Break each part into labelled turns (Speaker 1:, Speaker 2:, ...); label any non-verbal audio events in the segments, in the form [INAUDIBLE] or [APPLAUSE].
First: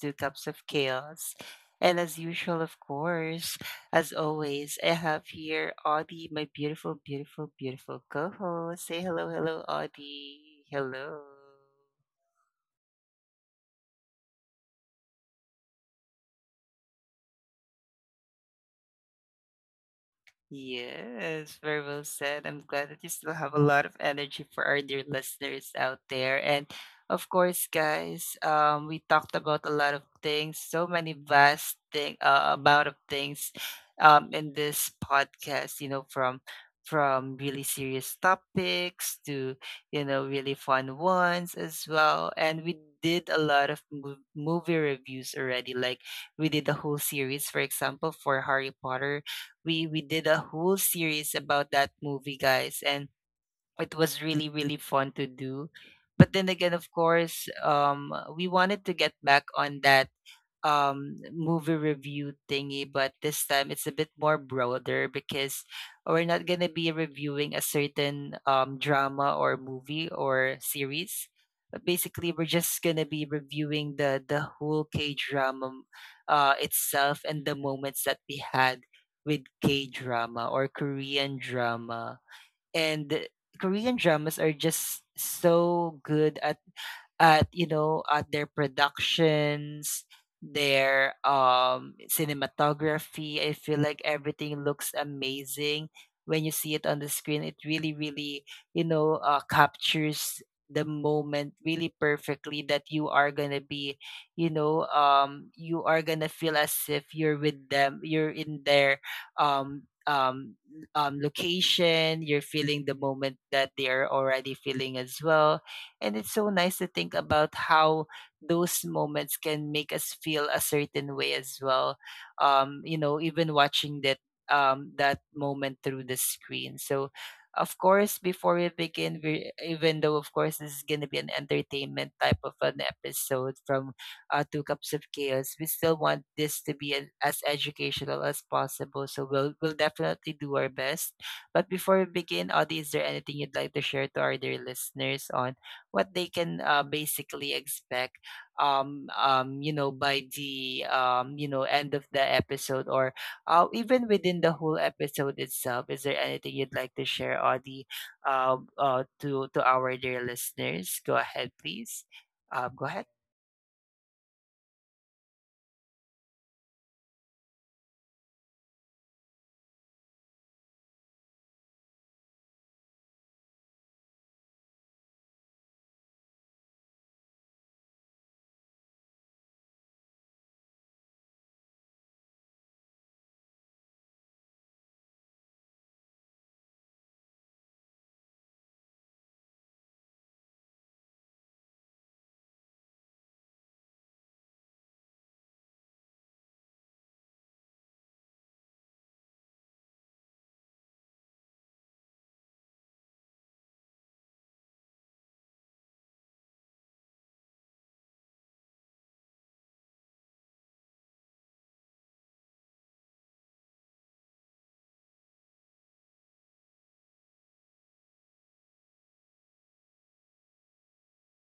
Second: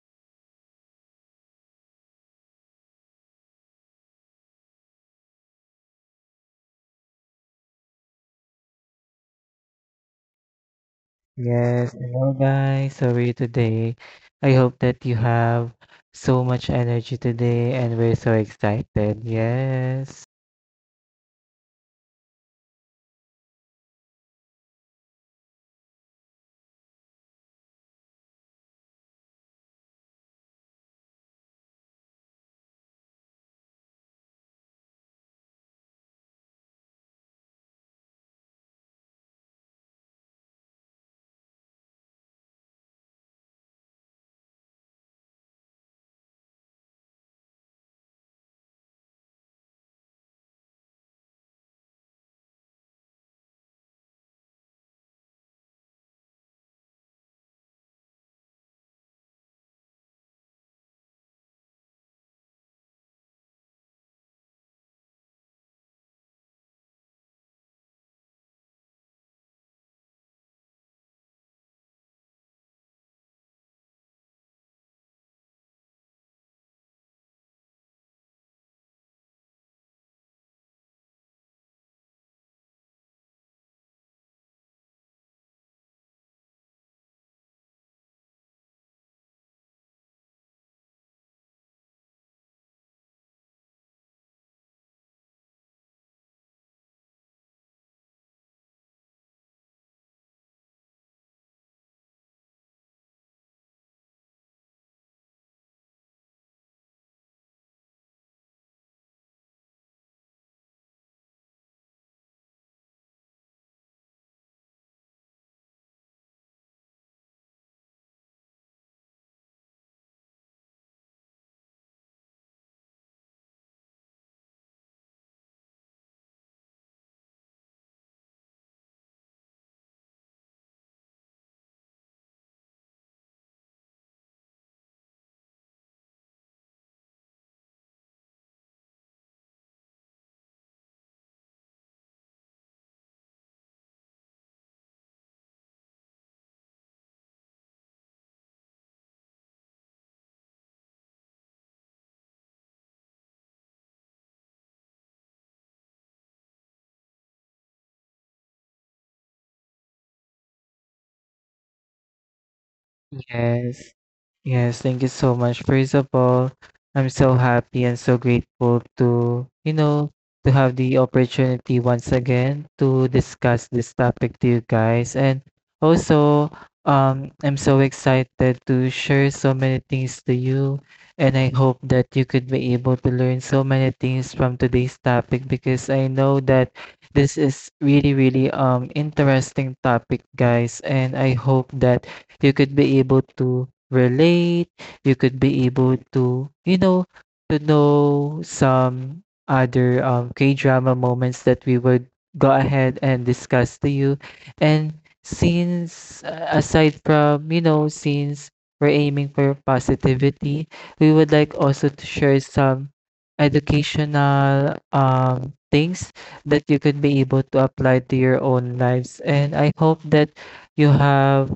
Speaker 1: Two Cups of Chaos. And as usual, of course, as always, I have here Audie, my beautiful, beautiful, beautiful co host. Say hello, hello, Audie. Hello.
Speaker 2: Yes, hello guys. How are you today? I hope that you have so much energy today and we're so excited. Yes.
Speaker 1: Yes, very well said. I'm glad that you still have a lot of energy for our dear listeners out there. And of course, guys, we talked about a lot of things, so many vast thing amount of things in this podcast, from really serious topics to, really fun ones as well. And we did a lot of movie reviews already. Like we did the whole series, for example, for Harry Potter, we did a whole series about that movie, guys, and it was really really fun to do. But then again, of course, we wanted to get back on that movie review thingy, but this time it's a bit more broader because we're not going to be reviewing a certain drama or movie or series, but basically we're just going to be reviewing the whole K drama itself and the moments that we had with K drama or Korean drama. And Korean dramas are just so good at you know, at their productions, their cinematography. I feel like everything looks amazing. When you see it on the screen, it really really, captures the moment really perfectly, that you are gonna be, you are gonna feel as if you're with them, you're in their um um location, you're feeling the moment that they are already feeling as well. And it's so nice to think about how those moments can make us feel a certain way as well. Even watching that that moment through the screen. So, of course, before we begin, we even though of course this is gonna be an entertainment type of an episode from Two Cups of Chaos, we still want this to be as educational as possible. So we'll definitely do our best. But before we begin, Audie, is there anything you'd like to share to our dear listeners on what they can basically expect you know, by the you know, end of the episode, or even within the whole episode itself? Is there anything you'd like to share, Audie, to our dear listeners? Go ahead, please. Go ahead.
Speaker 2: Yes. Yes, thank you so much. First of all, I'm so happy and so grateful to, you know, to have the opportunity once again to discuss this topic to you guys. And also, I'm so excited to share so many things to you. And I hope that you could be able to learn so many things from today's topic because I know that this is really, really interesting topic, guys. And I hope that you could be able to relate, you could be able to, you know, to know some other K drama moments that we would go ahead and discuss to you. And since, aside from, you know, since we're aiming for positivity, we would like also to share some educational things that you could be able to apply to your own lives. And I hope that you have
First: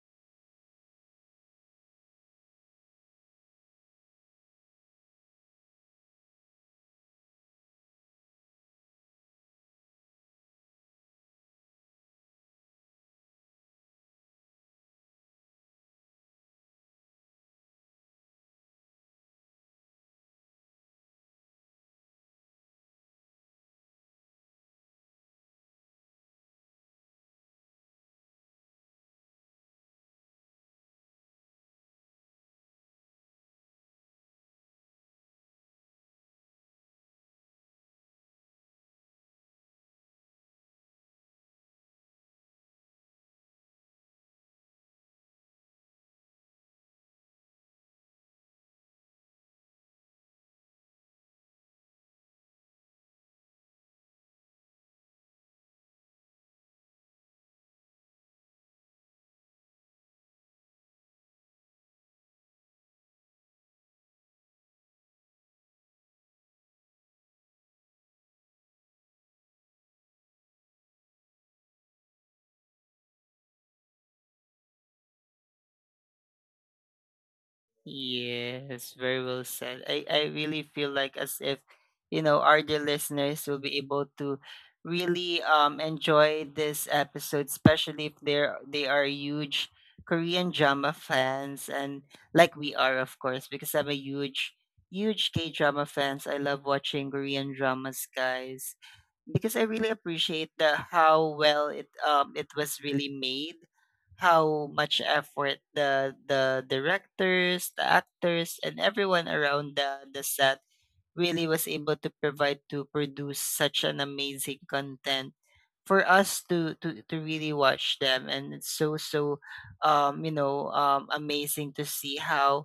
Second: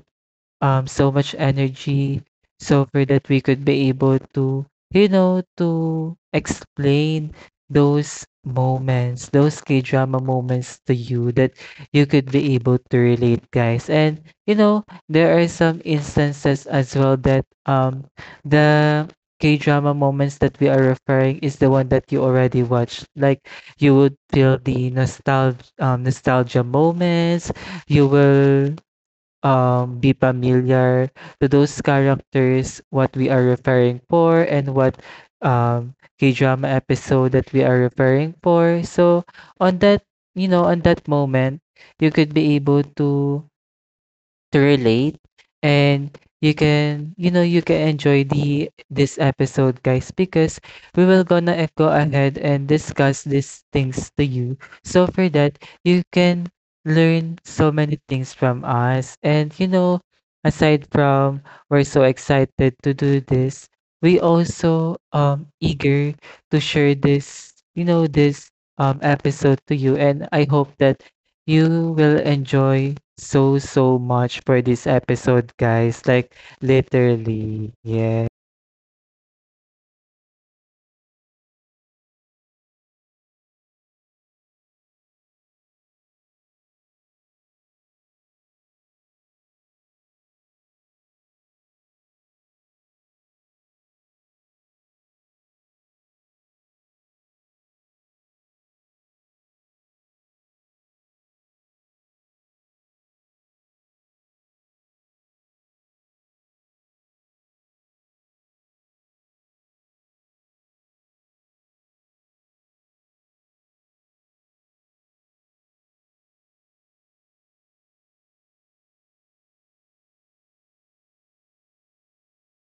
Speaker 2: so much energy so for that we could be able to, you know, to explain those moments, those K-drama moments to you that you could be able to relate, guys. And you know, there are some instances as well that the K-drama moments that we are referring is the one that you already watched. Like you would feel the nostalgia, nostalgia moments. You will be familiar to those characters, what we are referring for, and what K-drama episode that we are referring for. So on that, you know, on that moment, you could be able to relate and you can, you know, you can enjoy the this episode, guys, because we will gonna go ahead and discuss these things to you so for that you can learn so many things from us. And you know, aside from we're so excited to do this, we also eager to share this, you know, this episode to you. And I hope that you will enjoy so, so much for this episode, guys. Like, literally. Yeah.
Speaker 1: Yes, very well said. I really feel like as if, you know, our dear listeners will be able to really enjoy this episode, especially if they are huge Korean drama fans, and like we are, of course, because I'm a huge, huge K drama fans. I love watching Korean dramas, guys. Because I really appreciate the how well it it was really made, how much effort the directors, the actors, and everyone around the set really was able to provide, to produce such an amazing content for us to really watch them. And it's you know, amazing to see how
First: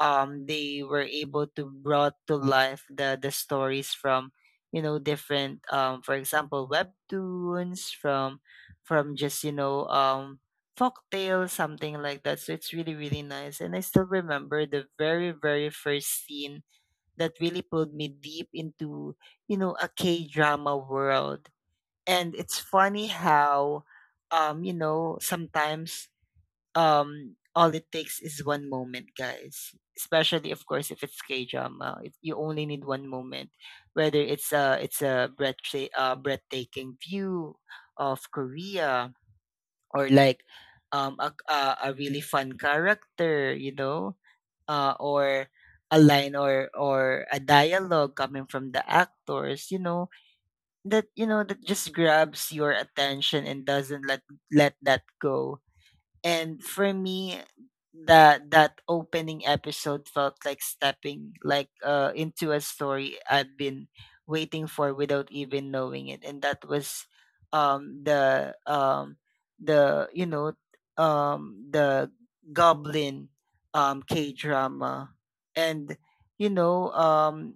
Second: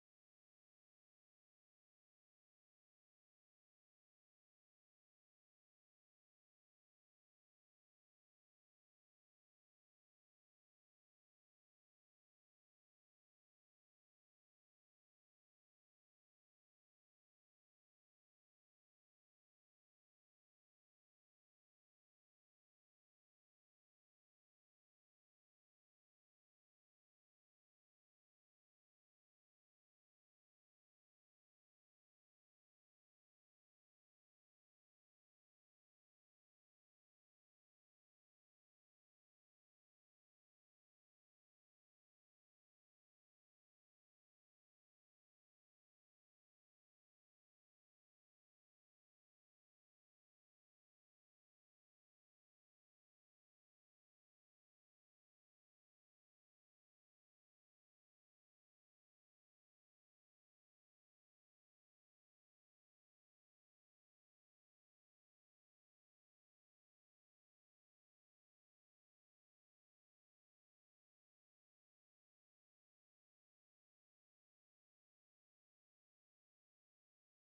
Speaker 1: they were able to brought to life the stories from, you know, different, for example, webtoons, from just, folktale, something like that. So it's really, really nice. And I still remember the very, very first scene that really pulled me deep into, you know, a K drama world. And it's funny how, you know, sometimes all it takes is one moment, guys. Especially, of course, if it's K drama, you only need one moment, whether it's a, it's a breathtaking view of Korea, or like um a, a, a really fun character, you know, or a line, or a dialogue coming from the actors, you know, that, you know, that just grabs your attention and doesn't let that go. And for me, that opening episode felt like stepping, into a story I've been waiting for without even knowing it. And that was um the um the you know the goblin K drama. And, you know um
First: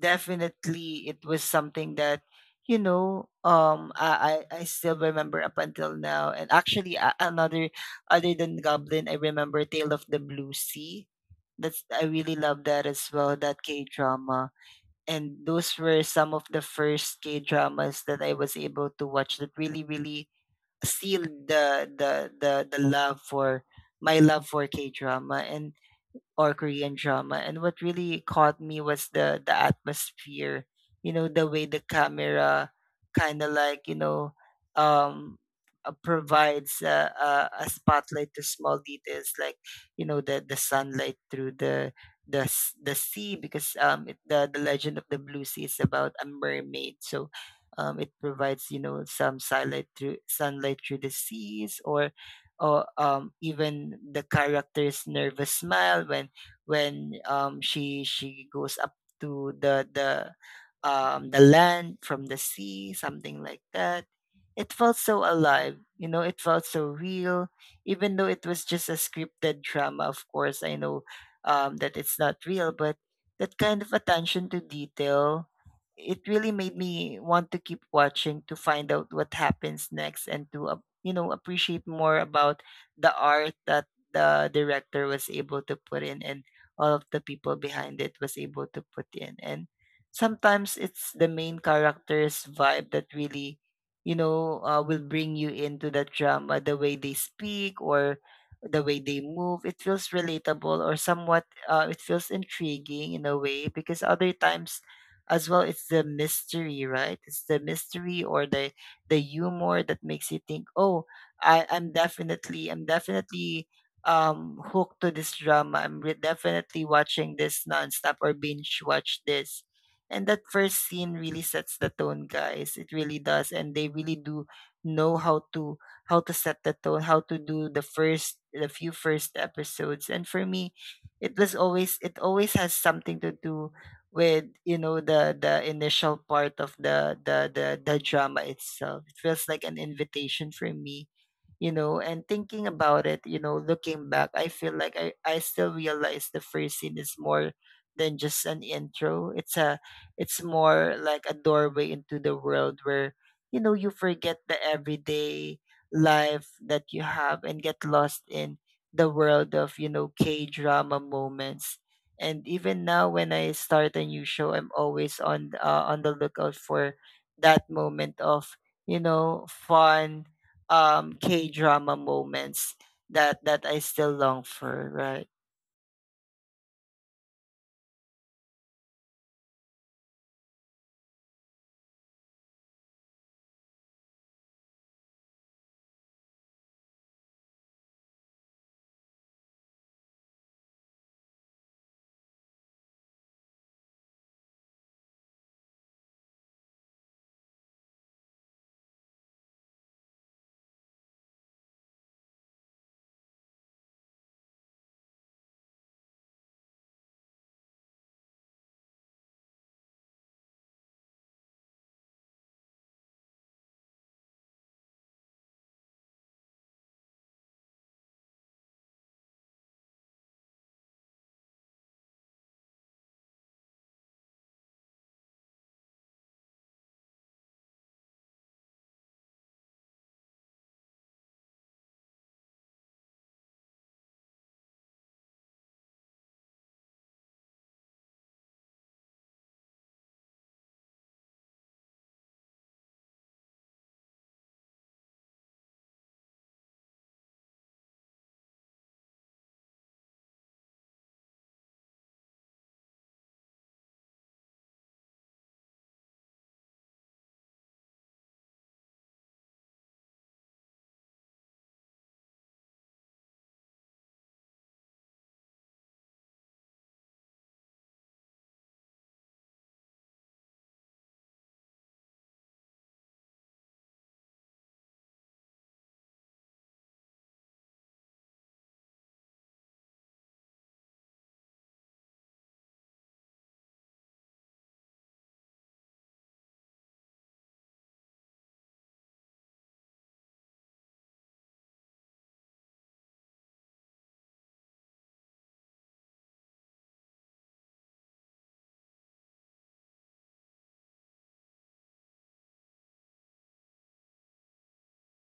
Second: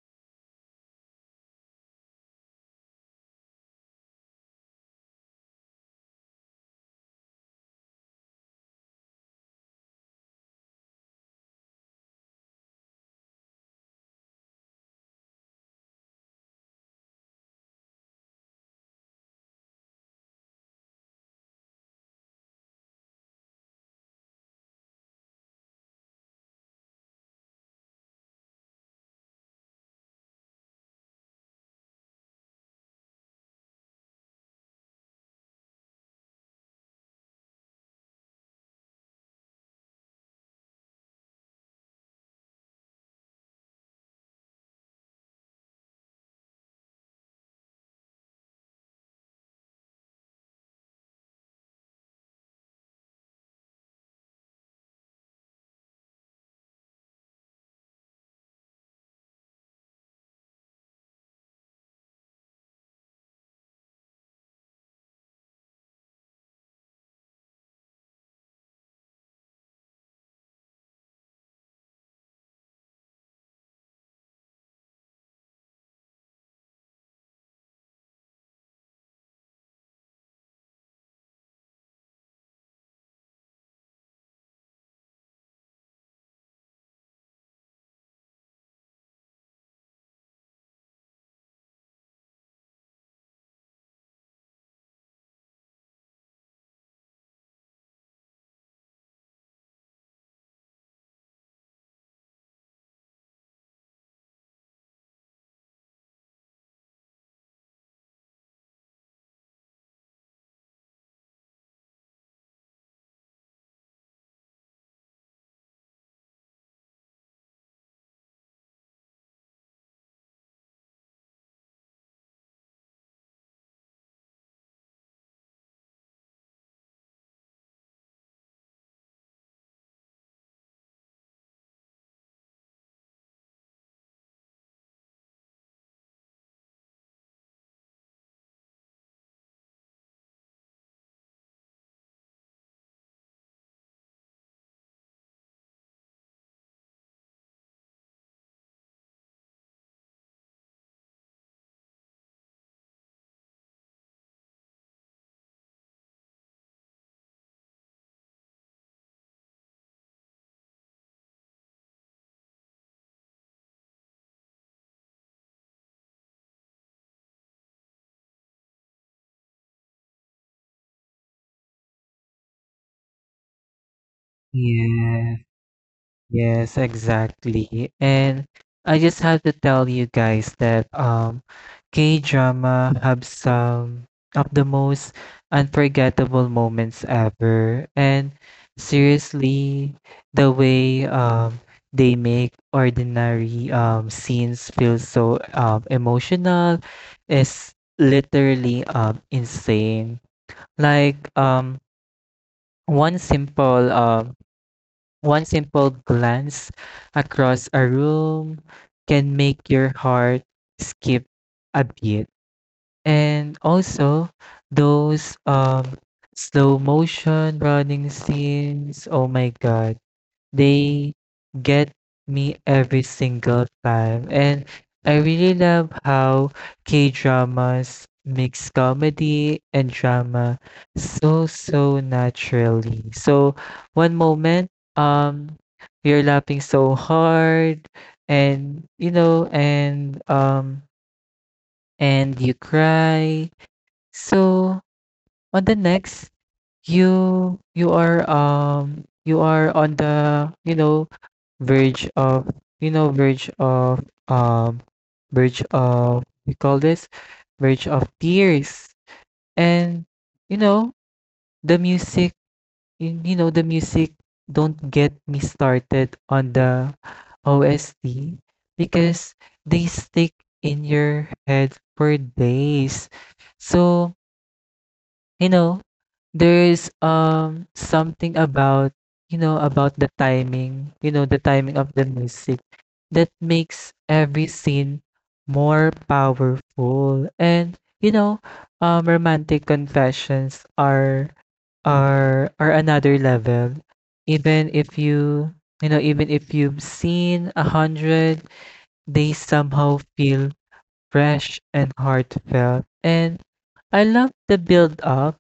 Speaker 1: definitely it was something that, you know, I still remember up until now. And actually, a- another Other than Goblin, I remember Tale of the Blue Sea. That's, I really love that as well, that K-drama. And those were some of the first K-dramas that I was able to watch that really, really sealed the love for my love for K-drama. And or Korean drama. And what really caught me was the atmosphere, you know, the way the camera kind of, um, provides a, a spotlight to small details, like, you know, the sunlight through the the sea, because, the legend of the blue sea is about a mermaid, so it provides, you know, some sunlight through the seas, or even the character's nervous smile when, she goes up to the the land from the sea, something like that. It felt so alive, you know. It felt so real, even though it was just a scripted drama. Of course, I know that it's not real, but that kind of attention to detail, it really made me want to keep watching, to find out what happens next, and to you know, appreciate more about the art that the director was able to put in, and all of the people behind it was able to put in. And sometimes it's the main character's vibe that really, you know, will bring you into the drama, the way they speak, or the way they move. It feels relatable, or somewhat, it feels intriguing, in a way. Because other times as well, it's the mystery, right? It's the mystery, or the humor, that makes you think, oh, I'm definitely hooked to this drama. Definitely watching this nonstop, or binge watch this. And that first scene really sets the tone, guys. It really does, and they really do know how to, set the tone, how to do the few first episodes. And for me, it always has something to do with, you know, the initial part of the drama itself. It feels like an invitation for me, you know. And thinking about it, you know, looking back, I feel like I still realize the first scene is more than just an intro. It's a, it's more like a doorway into the world where, you know, you forget the everyday life that you have, and get lost in the world of, you know, K drama moments. And even now, when I start a new show, I'm always on, on the lookout for that moment of, you know, fun, K-drama moments that I still long for, right?
Speaker 2: Yeah. Yes, exactly. And I just have to tell you guys that K-drama have some of the most unforgettable moments ever. And seriously, the way they make ordinary scenes feel so emotional is literally insane. Like one simple um one simple glance across a room can make your heart skip a beat. And also, those slow motion running scenes, oh my God, they get me every single time. And I really love how K dramas mix comedy and drama so, so naturally. So, one moment, um, we're laughing so hard and and you cry, so on the next you are on the, you know, verge of you know verge of um verge of, we call this, verge of tears. And you know the music, you know the music, don't get me started on the OST because they stick in your head for days. So you know, there's something about, you know, about the timing, you know, the timing of the music that makes every scene more powerful. And, you know, romantic confessions are are another level. Even if you, you know, even if you've seen a hundred, they somehow feel fresh and heartfelt. And I love the build up,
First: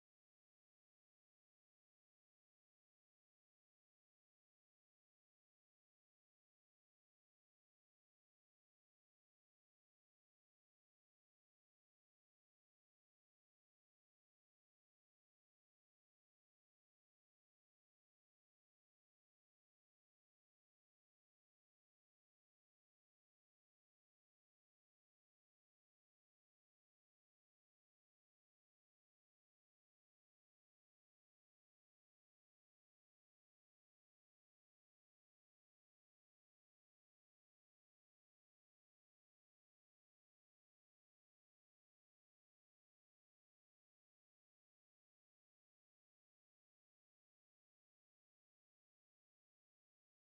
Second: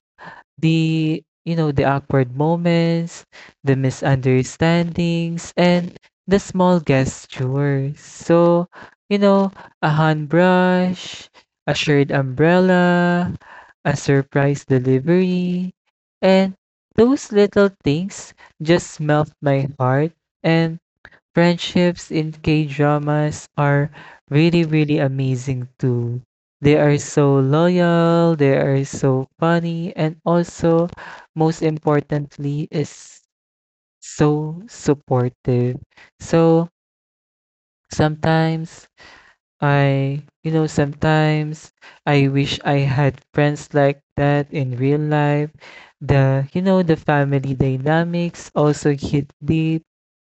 Speaker 2: the you know the awkward moments, the misunderstandings, and the small gestures. So, you know, a hand brush, a shared umbrella, a surprise delivery, and those little things just melt my heart. And friendships in K-dramas are really, really amazing too. They are so loyal, they are so funny, and also, most importantly, is so supportive. So sometimes I, you know, sometimes I wish I had friends like that in real life. The, you know, the family dynamics also hit deep.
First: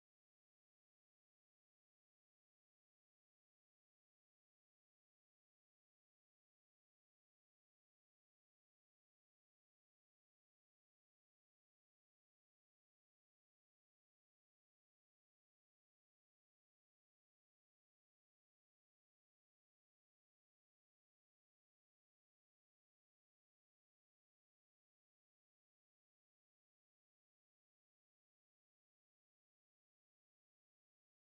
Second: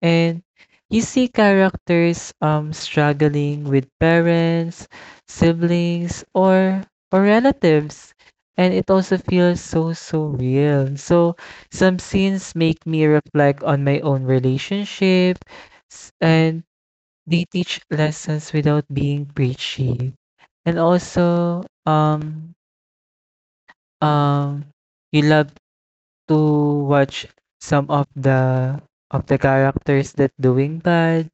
Speaker 2: And you see characters struggling with parents, siblings, or relatives. And it also feels so, so real. So some scenes make me reflect on my own relationship, and they teach lessons without being preachy. And also, um, you love to watch some of the characters that doing bad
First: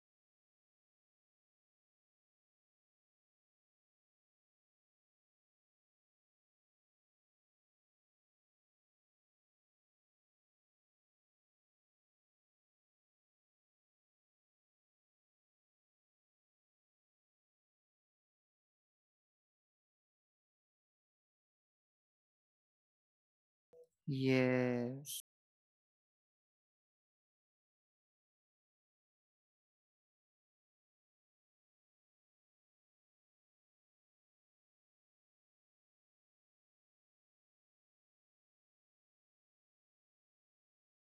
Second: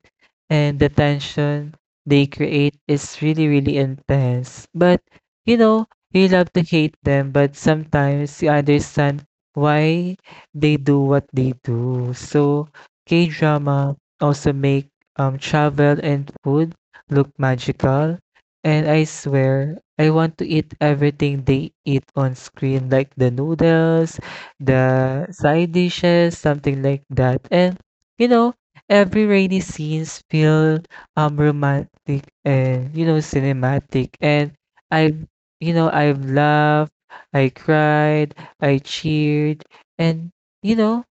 Speaker 2: and the tension they create is really, really intense. But you know, you love to hate them, but sometimes you understand why they do what they do. So K drama also make travel and food look magical. And I swear, I want to eat everything they eat on screen, like the noodles,
Speaker 1: Yes,
Speaker 2: the side dishes, something like that. And you know, every rainy scenes feel romantic and, you know, cinematic. And I've, you know, I've laughed, I cried, I cheered. And you know,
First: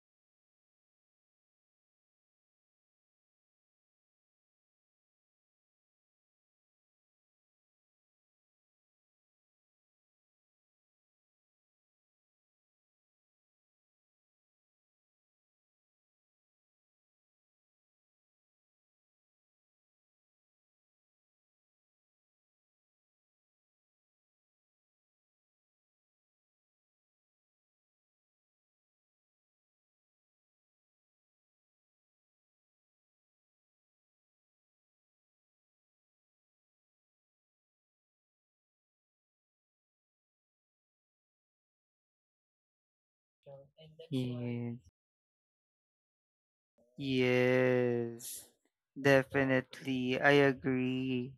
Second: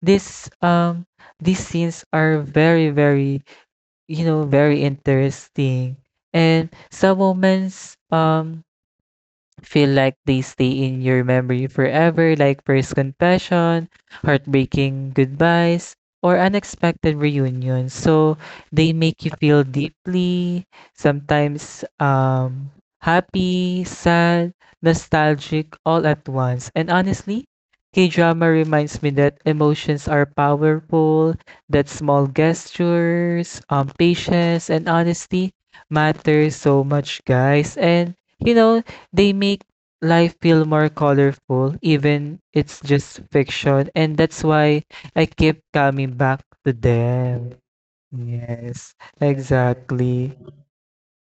Speaker 2: this these scenes are very, very, you know, very interesting. And some moments feel like they stay in your memory forever, like first confession, heartbreaking goodbyes, or unexpected reunions. So they make you feel deeply, sometimes happy, sad, nostalgic, all at once. And honestly, K drama reminds me that emotions are powerful, that small gestures, patience, and honesty matter so much, guys. And you know, they make life feel more colorful, even it's just fiction. And that's
Speaker 1: yes,
Speaker 2: why I keep coming back to them.
Speaker 1: yes,
Speaker 2: Yes,
Speaker 1: definitely.
Speaker 2: exactly.
Speaker 1: I agree.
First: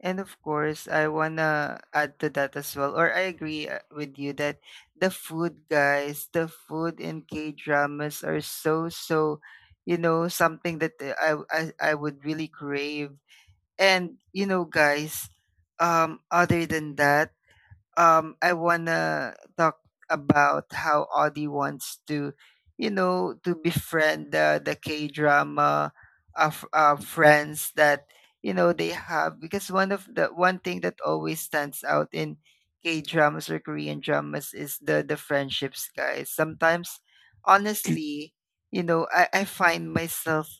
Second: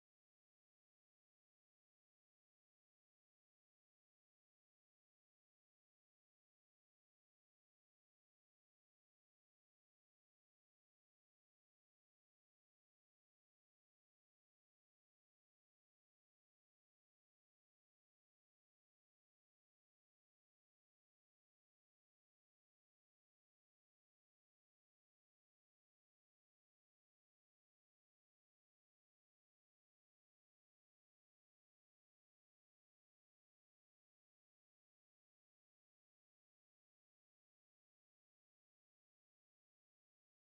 Speaker 1: And of course, I wanna add to that as well, or I agree, with you, that the food, guys, the food in K dramas are so, so, you know, something that, I would really crave. And, you know, guys, other than that, I wanna talk about how Audie wants to, you know, to befriend the K drama of, friends that, you know, they have. Because one of the one thing that always stands out in K dramas or Korean dramas is the friendships, guys. Sometimes, honestly, I find myself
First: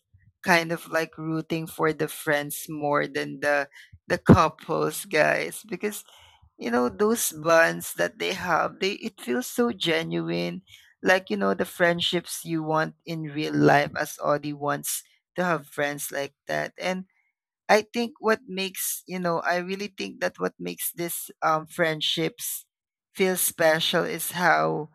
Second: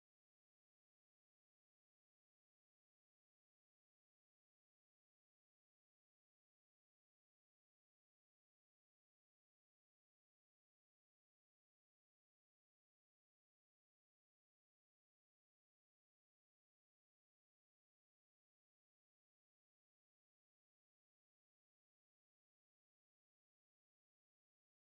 Speaker 1: kind of like rooting for the friends more than the couples, guys, because those bonds that they have, they it feels so genuine, like, the friendships you want in real life, as Audie wants to have friends like that. And I really think that what makes this friendships feel special is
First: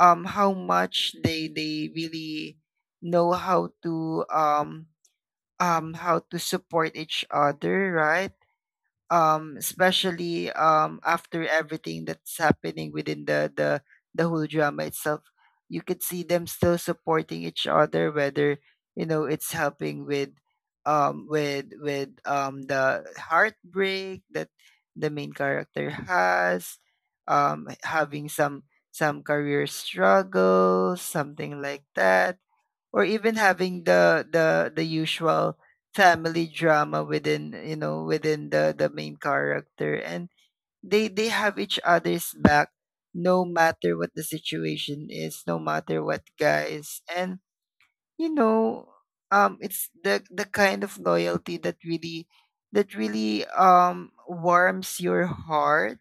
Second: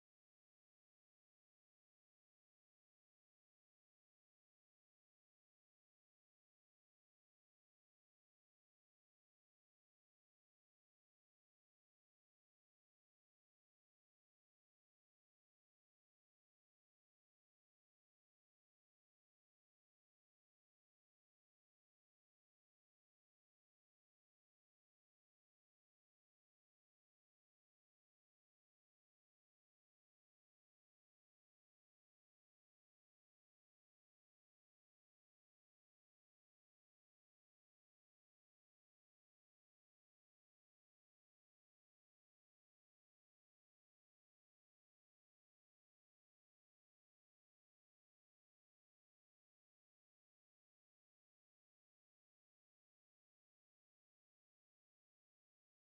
Speaker 1: how much they really know how to, how to support each other, right? Especially, after everything that's happening within the whole drama itself, you could see them still supporting each other, whether it's helping with the heartbreak that the main character has, having some career struggles, something like that, or even having the usual family drama within, the main character, and they have each other's back, no matter what the situation is, no matter what, guys. And you know it's the kind of loyalty that really warms your heart,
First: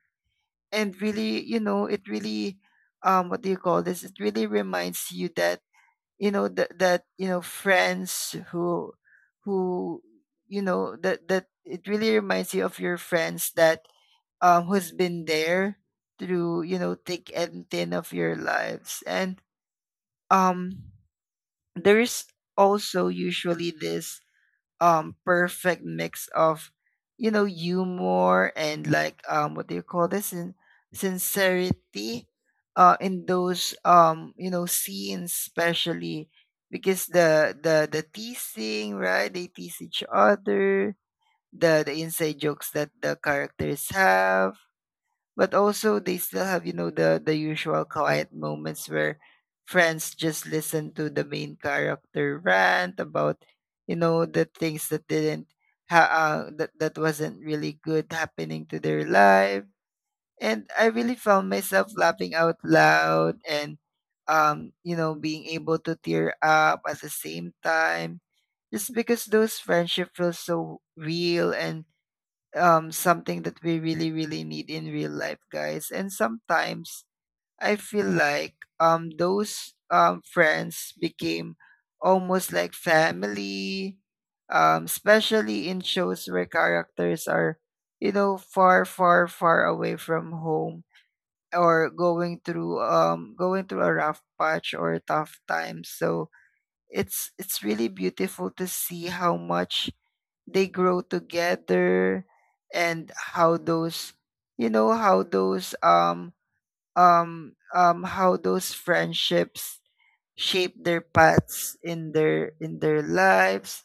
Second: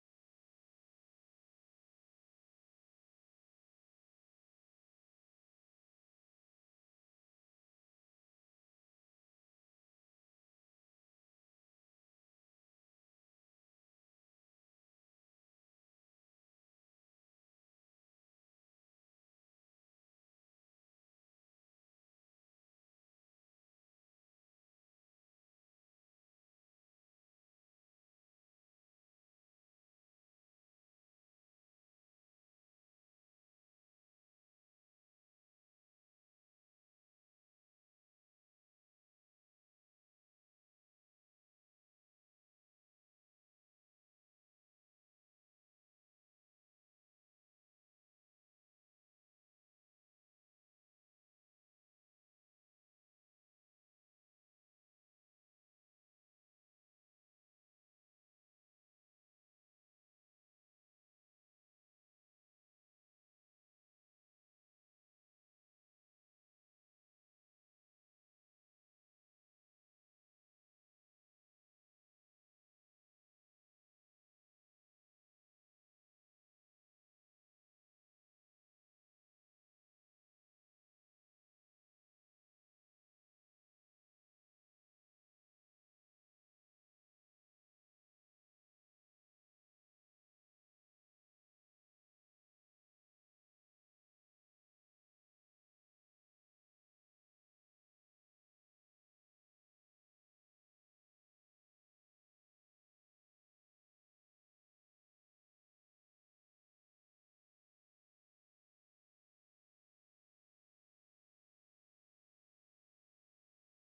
Speaker 1: and really, you know it really what do you call this it really reminds you that friends who you know that that it really reminds you of your friends, that who's been there through, thick and thin of your lives. And um there's also usually this perfect mix of, humor and, like what do you call this in sincerity, in those scenes, especially, because the teasing, right, they tease each other, the inside jokes that the characters have. But also they still have, the usual quiet moments where friends just listen to the main character rant about, the things that didn't ha- that wasn't really good happening to their life. And I really found myself laughing out loud and, being able to tear up at the same time, just because those friendship feels so real. And something that we really, really need in real life, guys. And sometimes I feel like, those friends became almost like family, especially in shows where characters are, you know, far, far, far away from home, or going through a rough patch or tough times. So it's really beautiful to see how much they grow together, and how those you know how those friendships shape their paths in their lives.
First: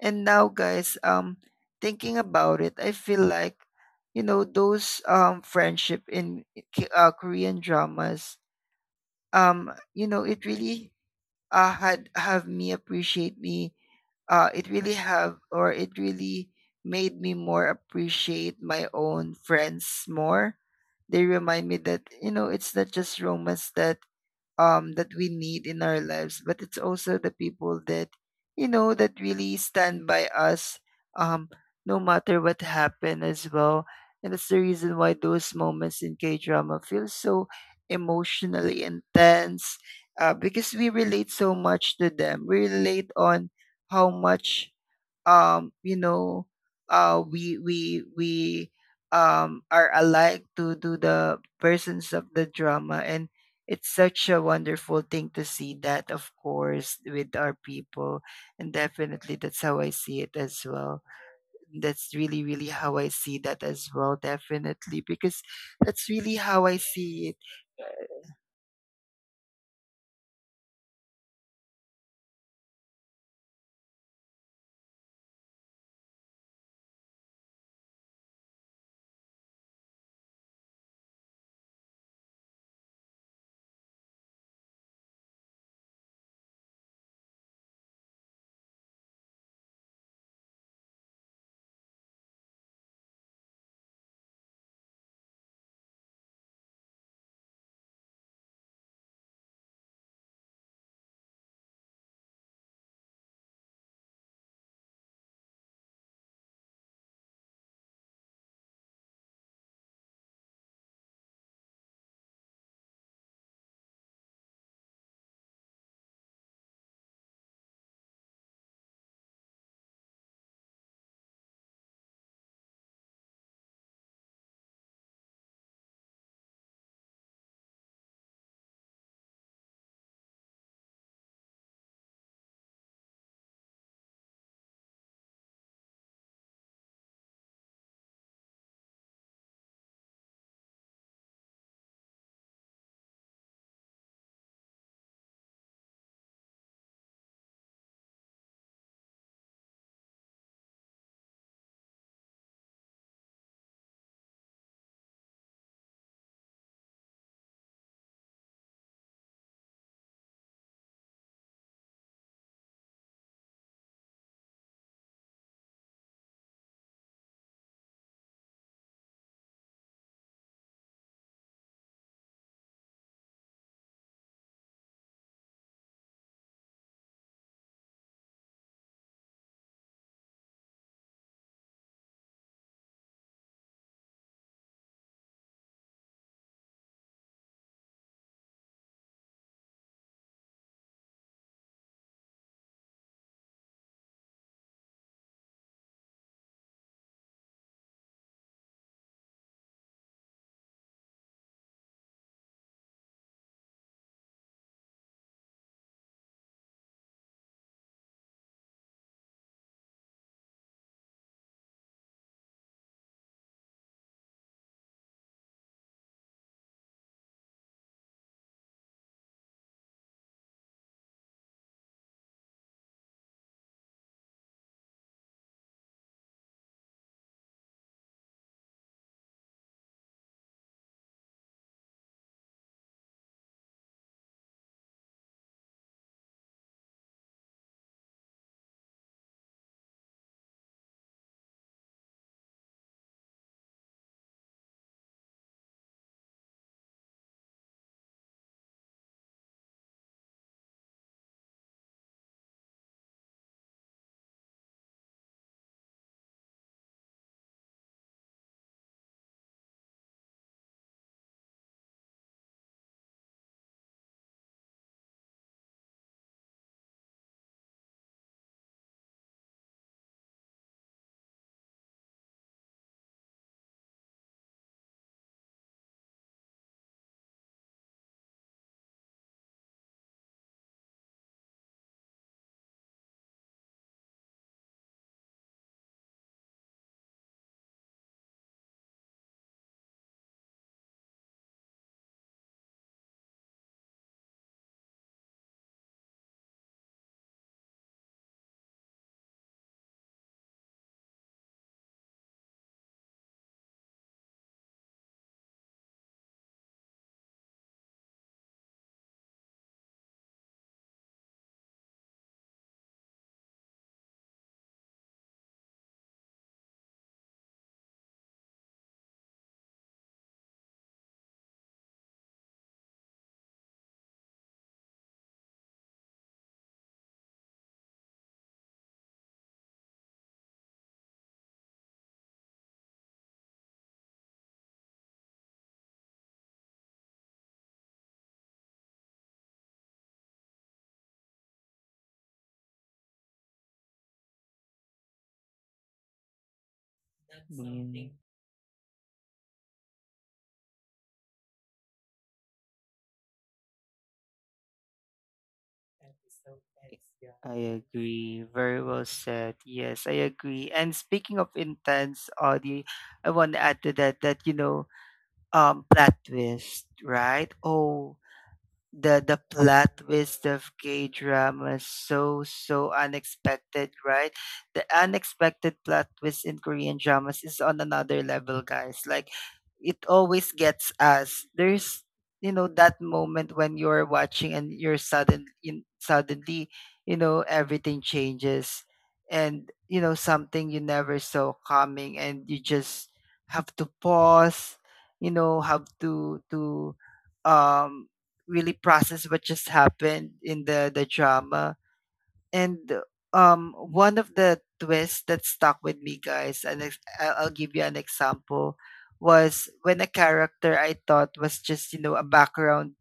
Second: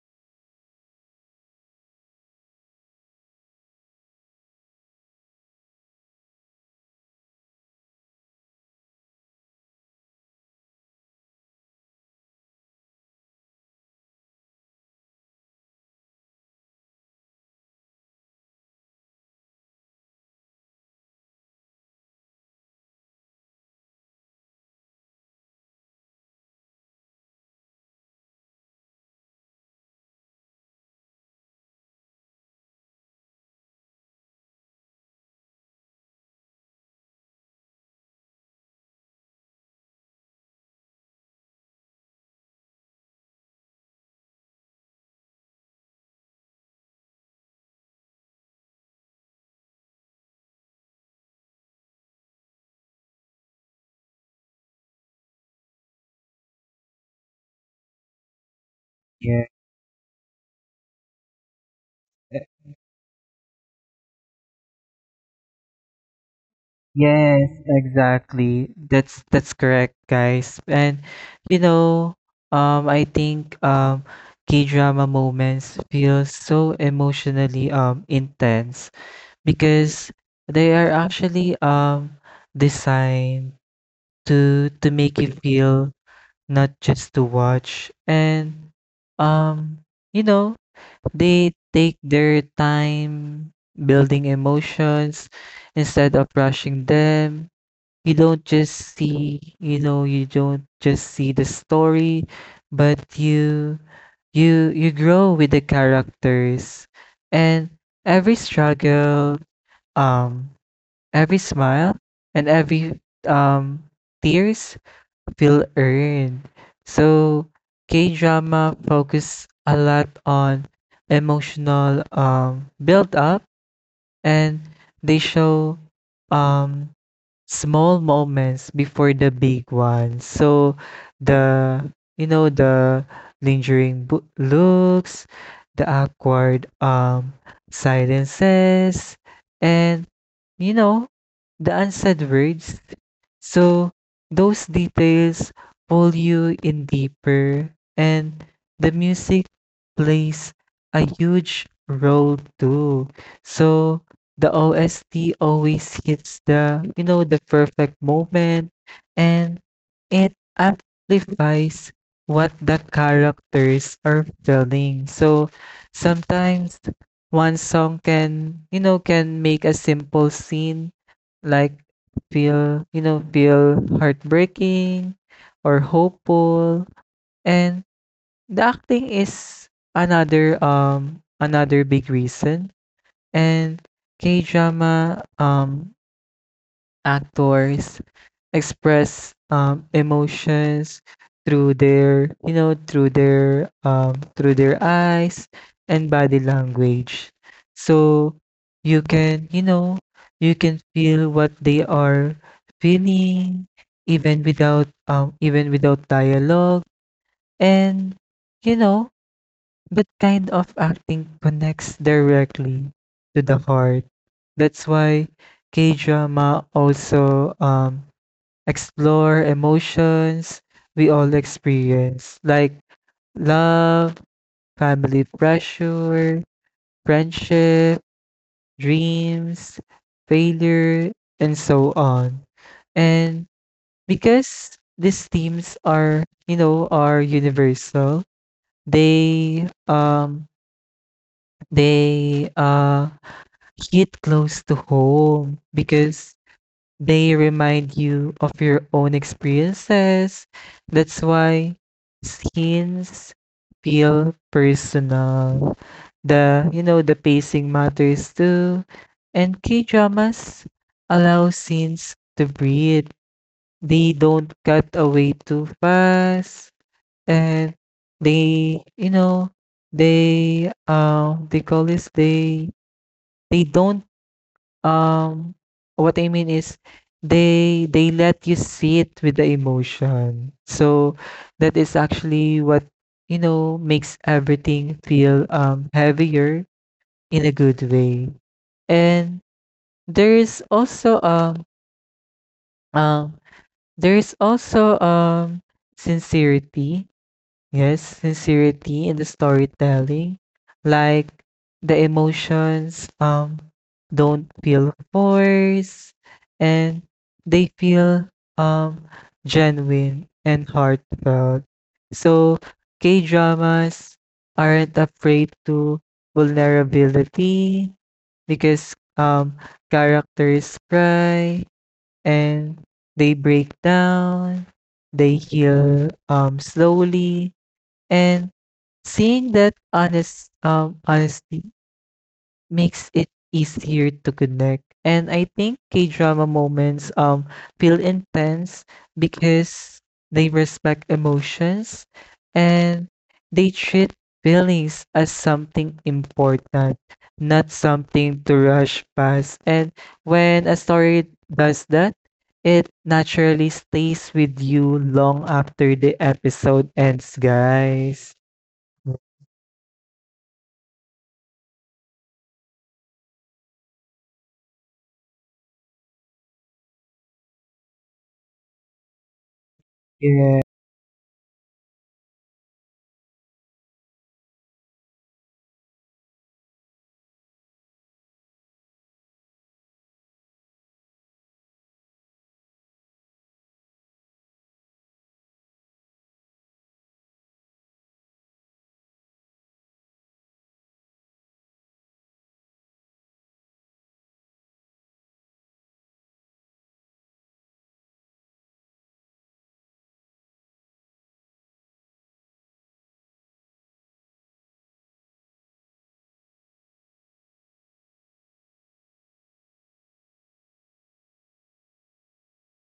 Speaker 1: And now, guys, thinking about it, I feel like, those friendship in Korean dramas, it really, had have me appreciate me it really made me more appreciate my own friends more. They remind me that, it's not just romance that we need in our lives, but it's also the people that, really stand by us, um no matter what happened as well. And that's the reason why those moments in K-drama feel so emotionally intense, because we relate so much to them. We relate on how much, um you know we are alike to the persons of the drama, and it's such a wonderful thing to see that, of course, with our people. And definitely,
Speaker 2: Yeah.
Speaker 1: that's how I see it as well. That's really,
Speaker 2: e-
Speaker 1: really how I see that as well, definitely, because that's really how I see
Speaker 2: Yes, exactly. That's correct, guys. And you know, I think K-drama moments feel so emotionally intense because they are actually designed to make you feel, not just to watch. And um you know, they take their time building emotions instead of rushing them. You don't just see the story, but you grow with the characters. And every struggle, um every smile, and every um tears feel earned. So K-drama focus a lot on emotional build up. And they show um, small moments before the big ones. So the, you know, the lingering looks, the awkward silences, and you know, the unsaid words. So those details pull you in deeper, and the music plays a huge role too. So the OST always hits the, you know, the perfect moment, and it amplifies what the characters are feeling. So sometimes one song can, you know, can make a simple scene like feel, you know, feel heartbreaking or hopeful. And the acting is another big reason. And K-drama actors express emotions through their, you know, through their eyes and body language, so you can, you know, you can feel what they are feeling even without dialogue. And you know, that kind of acting connects directly to the heart. That's why K-drama also explore emotions we all experience, like love, family pressure, friendship, dreams, failure, and so on. And because these themes are, you know, are universal, they um they hit close to home because they remind you of your own experiences. That's why scenes feel personal. The, you know, the pacing matters too. And K dramas allow scenes to breathe. They don't cut away too fast. And they you know they call this they don't um, what I mean is, they let you sit with the emotion. So that is actually what, you know, makes everything feel heavier in a good way. And there is also um um there is also sincerity. Yes, sincerity in the storytelling, like the emotions don't feel forced and they feel um genuine and heartfelt. So K-dramas aren't afraid to vulnerability because characters cry and they break down, they heal slowly. And seeing that honest honesty makes it easier to connect. And I think K-drama moments feel intense because they respect emotions and they treat feelings as something important, not
Speaker 1: it.
Speaker 2: something to rush past. And when a story does that, it naturally stays with you long after the episode ends,
Speaker 1: I
Speaker 2: guys.
Speaker 1: agree. Very well said. Yes, I agree. And speaking of intense, Audie, I want to add to that that, plot twist, right? Oh, the plot twist
Speaker 2: Yeah,
Speaker 1: of K drama is so, so unexpected, right? The unexpected plot twist in Korean dramas is on another level, guys. Like, it always gets us. There's, that moment when you're watching and you're suddenly, everything changes, and, something you never saw coming, and you just have to pause, have to um really process what just happened in the drama. And, one of the twists that stuck with me, guys, and I'll give you an example, was when a character I thought was just, you know, a background,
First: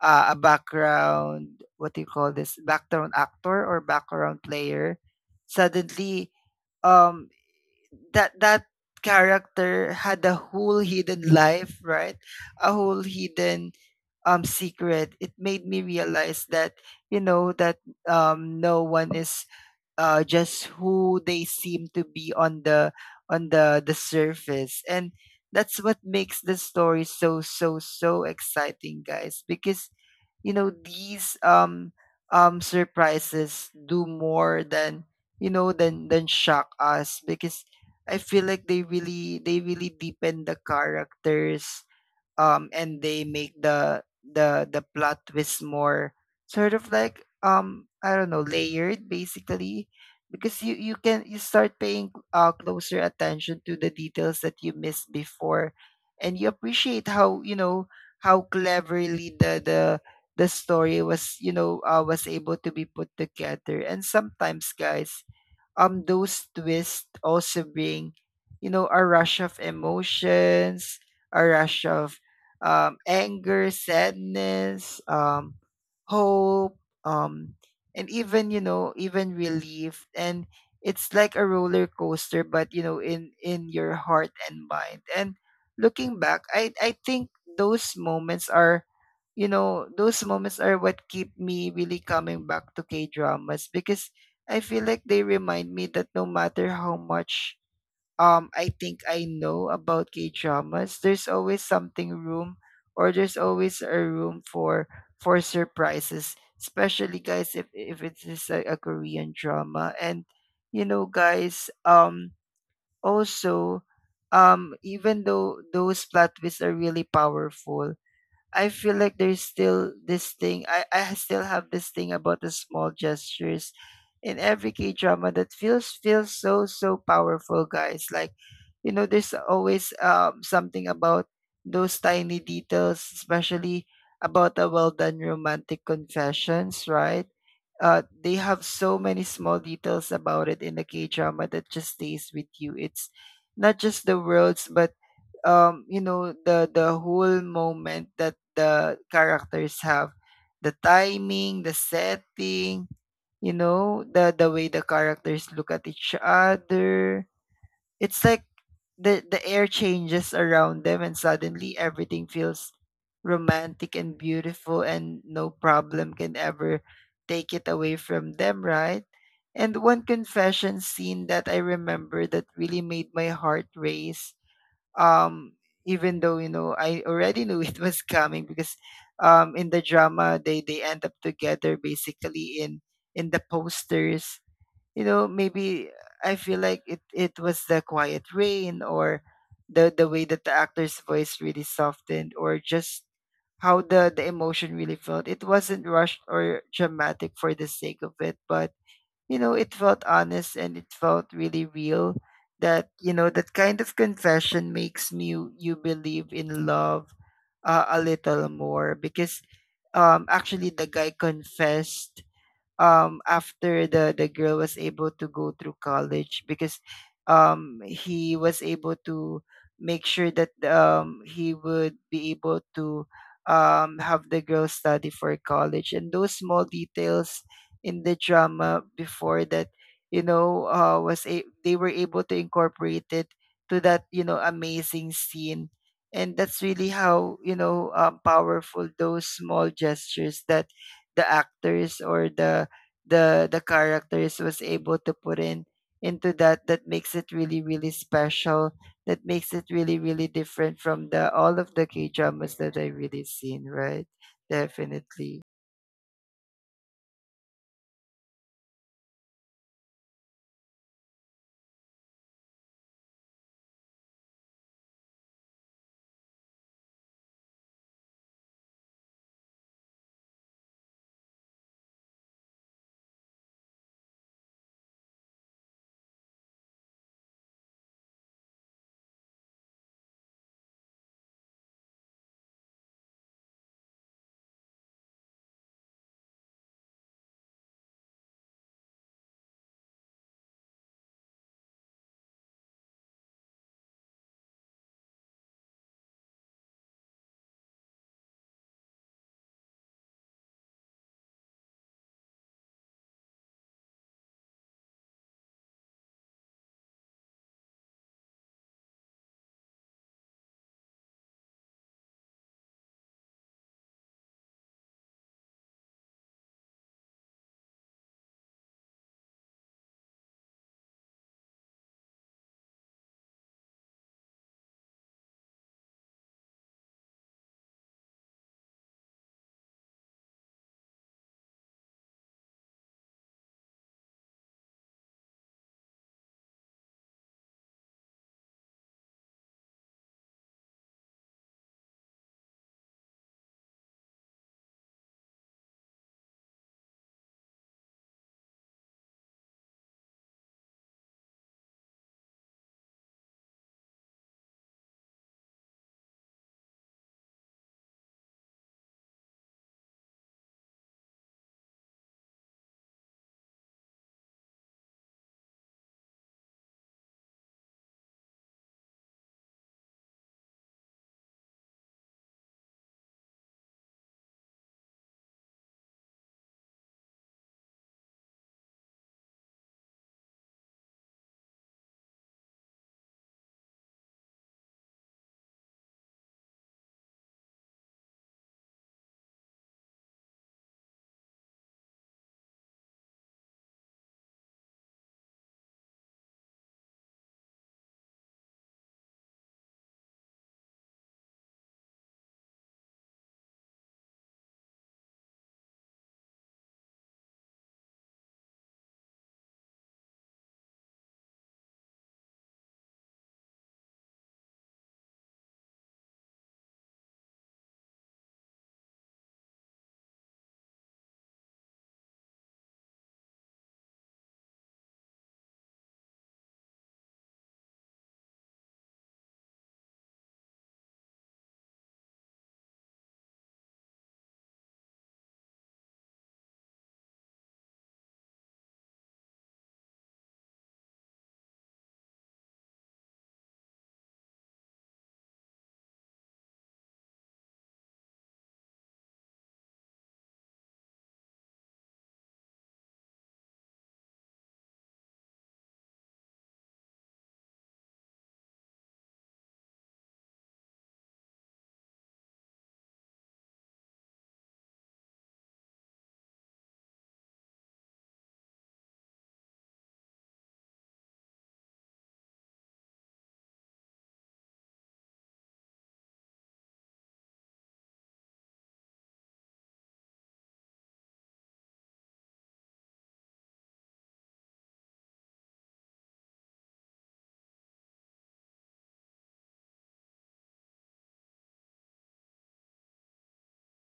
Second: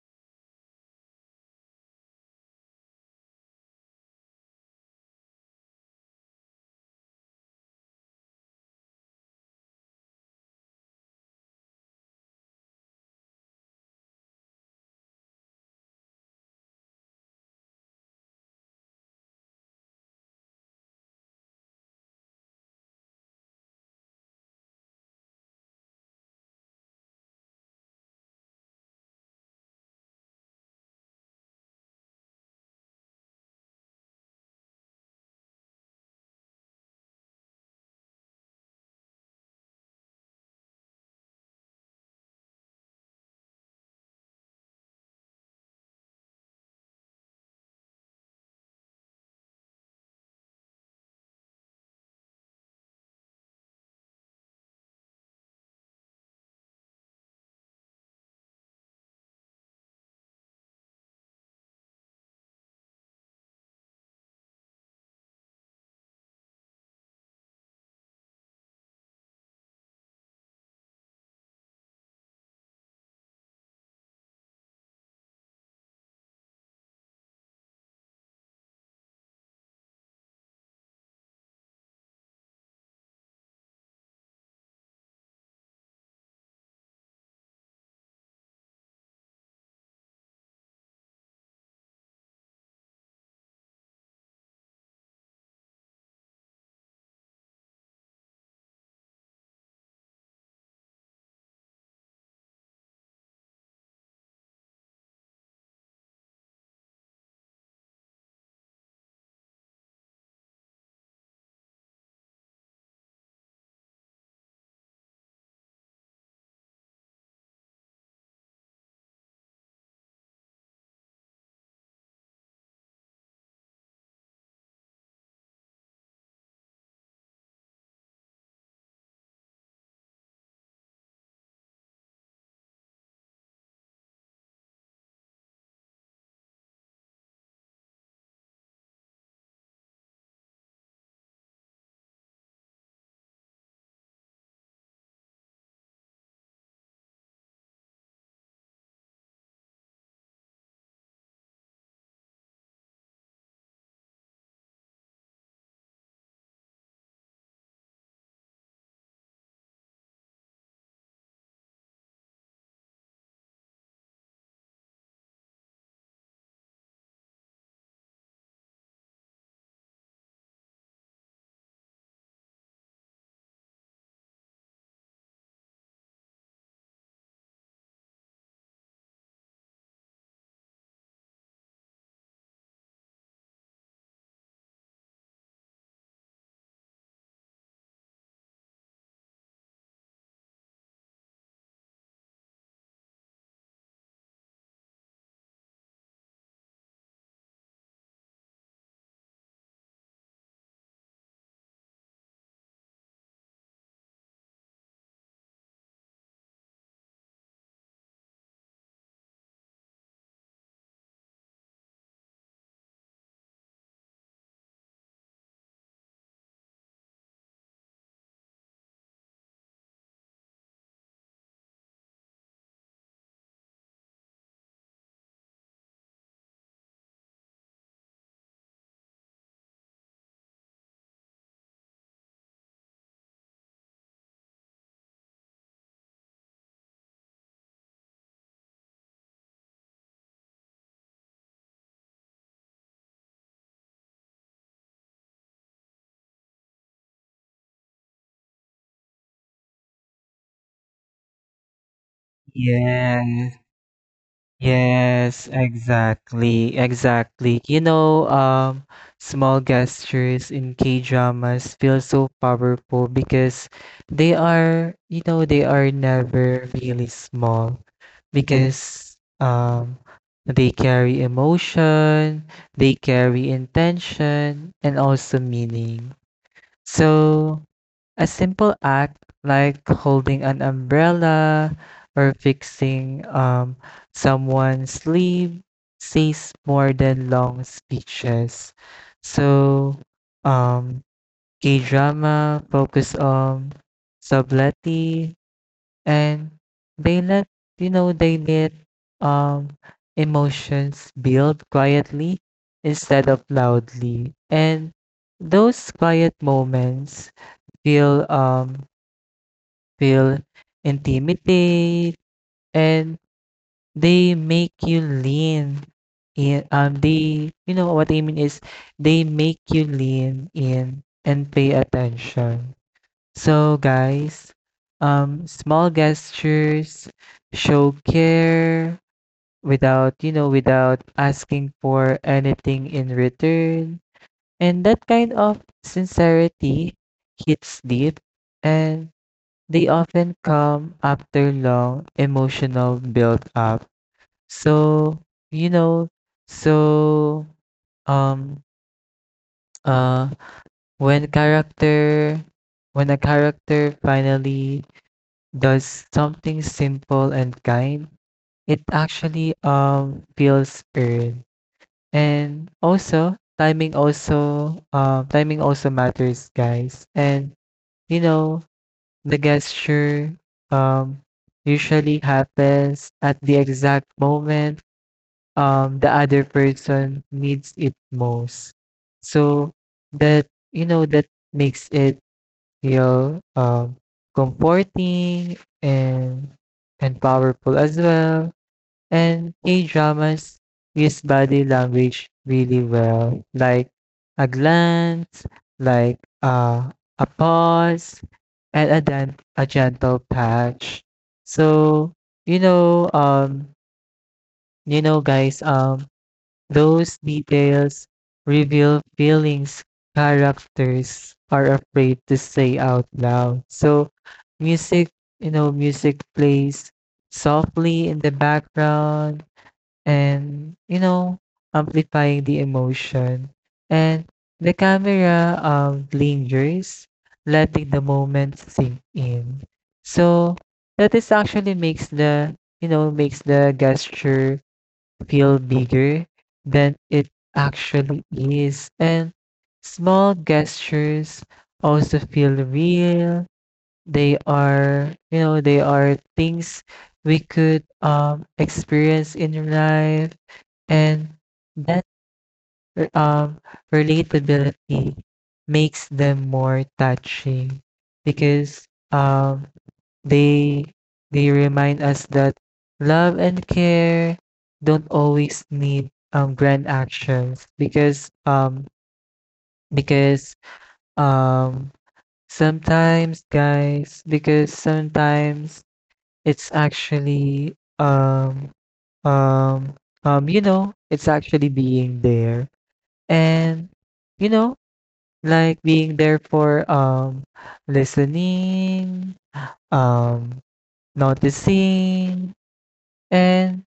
Speaker 1: uh, a background, what do you call this, background actor or background player, suddenly, um, that character had a whole hidden life, right? A whole hidden secret. It made me realize that, you know that no one is, just who they seem to be on the surface, and that's what makes the story so, so, so exciting, guys, because, these surprises do more than, shock us, because I feel like they really deepen the characters, and they make the plot twist more sort of like, I don't know, layered basically, because you start paying closer attention to the details that you missed before, and you appreciate how, how cleverly the story was, was able to be put together. And sometimes, guys, those twists also bring, a rush of emotions, a rush of, anger, sadness, hope, um, and even, even relief. And it's like a roller coaster, but, in your heart and mind. And looking back, I think those moments are those moments are what keep me really coming back to k dramas because I feel like they remind me that, no matter how much, I think I know about K-dramas, there's always something room or there's always a room for, surprises, especially, guys, if it is a Korean drama. And, guys, also, even though those plot twists are really powerful, I feel like there's still this thing. I still have this thing about the small gestures in every K drama that feels so, so powerful, guys. Like, you know, there's always, something about those tiny details, especially about a well done romantic confessions, right? They have so many small details about it in the K drama that just stays with you. It's not just the words, but, the whole moment that the characters have, the timing, the setting, you know, the way the characters look at each other. It's like the air changes around them, and suddenly everything feels romantic and beautiful, and no problem can ever take it away from them, right? And one confession scene that I remember that really made my heart race, um, even though, I already knew [LAUGHS] it was coming, because, in the drama, they end up together basically in the posters. You know, maybe I feel like it was the quiet rain, or the way that the actor's voice really softened, or just how the emotion really felt. It wasn't rushed or dramatic for the sake of it, but, you know, it felt honest, and it felt really real, that, you know, that kind of confession makes me you you believe in love, a little more, because actually, the guy confessed, after the girl was able to go through college, because he was able to make sure that, he would be able to, have the girl study for college. And those small details in the drama before that, they were able to incorporate it to that, amazing scene, and that's really how, powerful those small gestures that the actors or the characters was able to put in into that, that makes it really, really special, that makes it really, really different from the all of the k dramas that I really
Speaker 2: yes,
Speaker 1: seen, right? Definitely.
Speaker 2: yes, exactly, exactly. You know, small gestures in K-dramas feel so powerful because they are, you know, they are never really small because they carry emotion, they carry intention, and also meaning. So a simple act like holding an umbrella or fixing someone's sleeve says more than long speeches. So, um, K drama focus on subtlety, and they let, you know, they let um, emotions build quietly instead of loudly, and those quiet moments feel feel intimidated and they make you lean in they you know what I mean is, they make you lean in and pay attention. So guys, small gestures show care without, you know, without asking for anything in return. And that kind of sincerity hits deep, and they often come after long emotional build up. So, you know, so um uh when character when a character finally does something simple and kind, it actually feels earned. And also timing also, timing also matters, guys. And you know the gesture um, usually happens at the exact moment the other person needs it most. So that you know that makes it feel comforting and powerful as well. And K dramas use body language really well, like a glance, like a pause, and a gentle patch. So, you know, um, you know, guys, um, those details reveal feelings characters are afraid to say out loud. So, music, music plays softly in the background, and amplifying the emotion. And the camera lingers, letting the moment sink in. So that is actually makes the makes the gesture feel bigger than it actually is. And small gestures also feel real. They are, they are things we could experience in your life, and that um relatability makes them more touching because um they remind us that love and care don't always need grand actions because um sometimes guys, because sometimes it's actually, um, it's actually being there and, you know, like being there for, listening, um, noticing, and,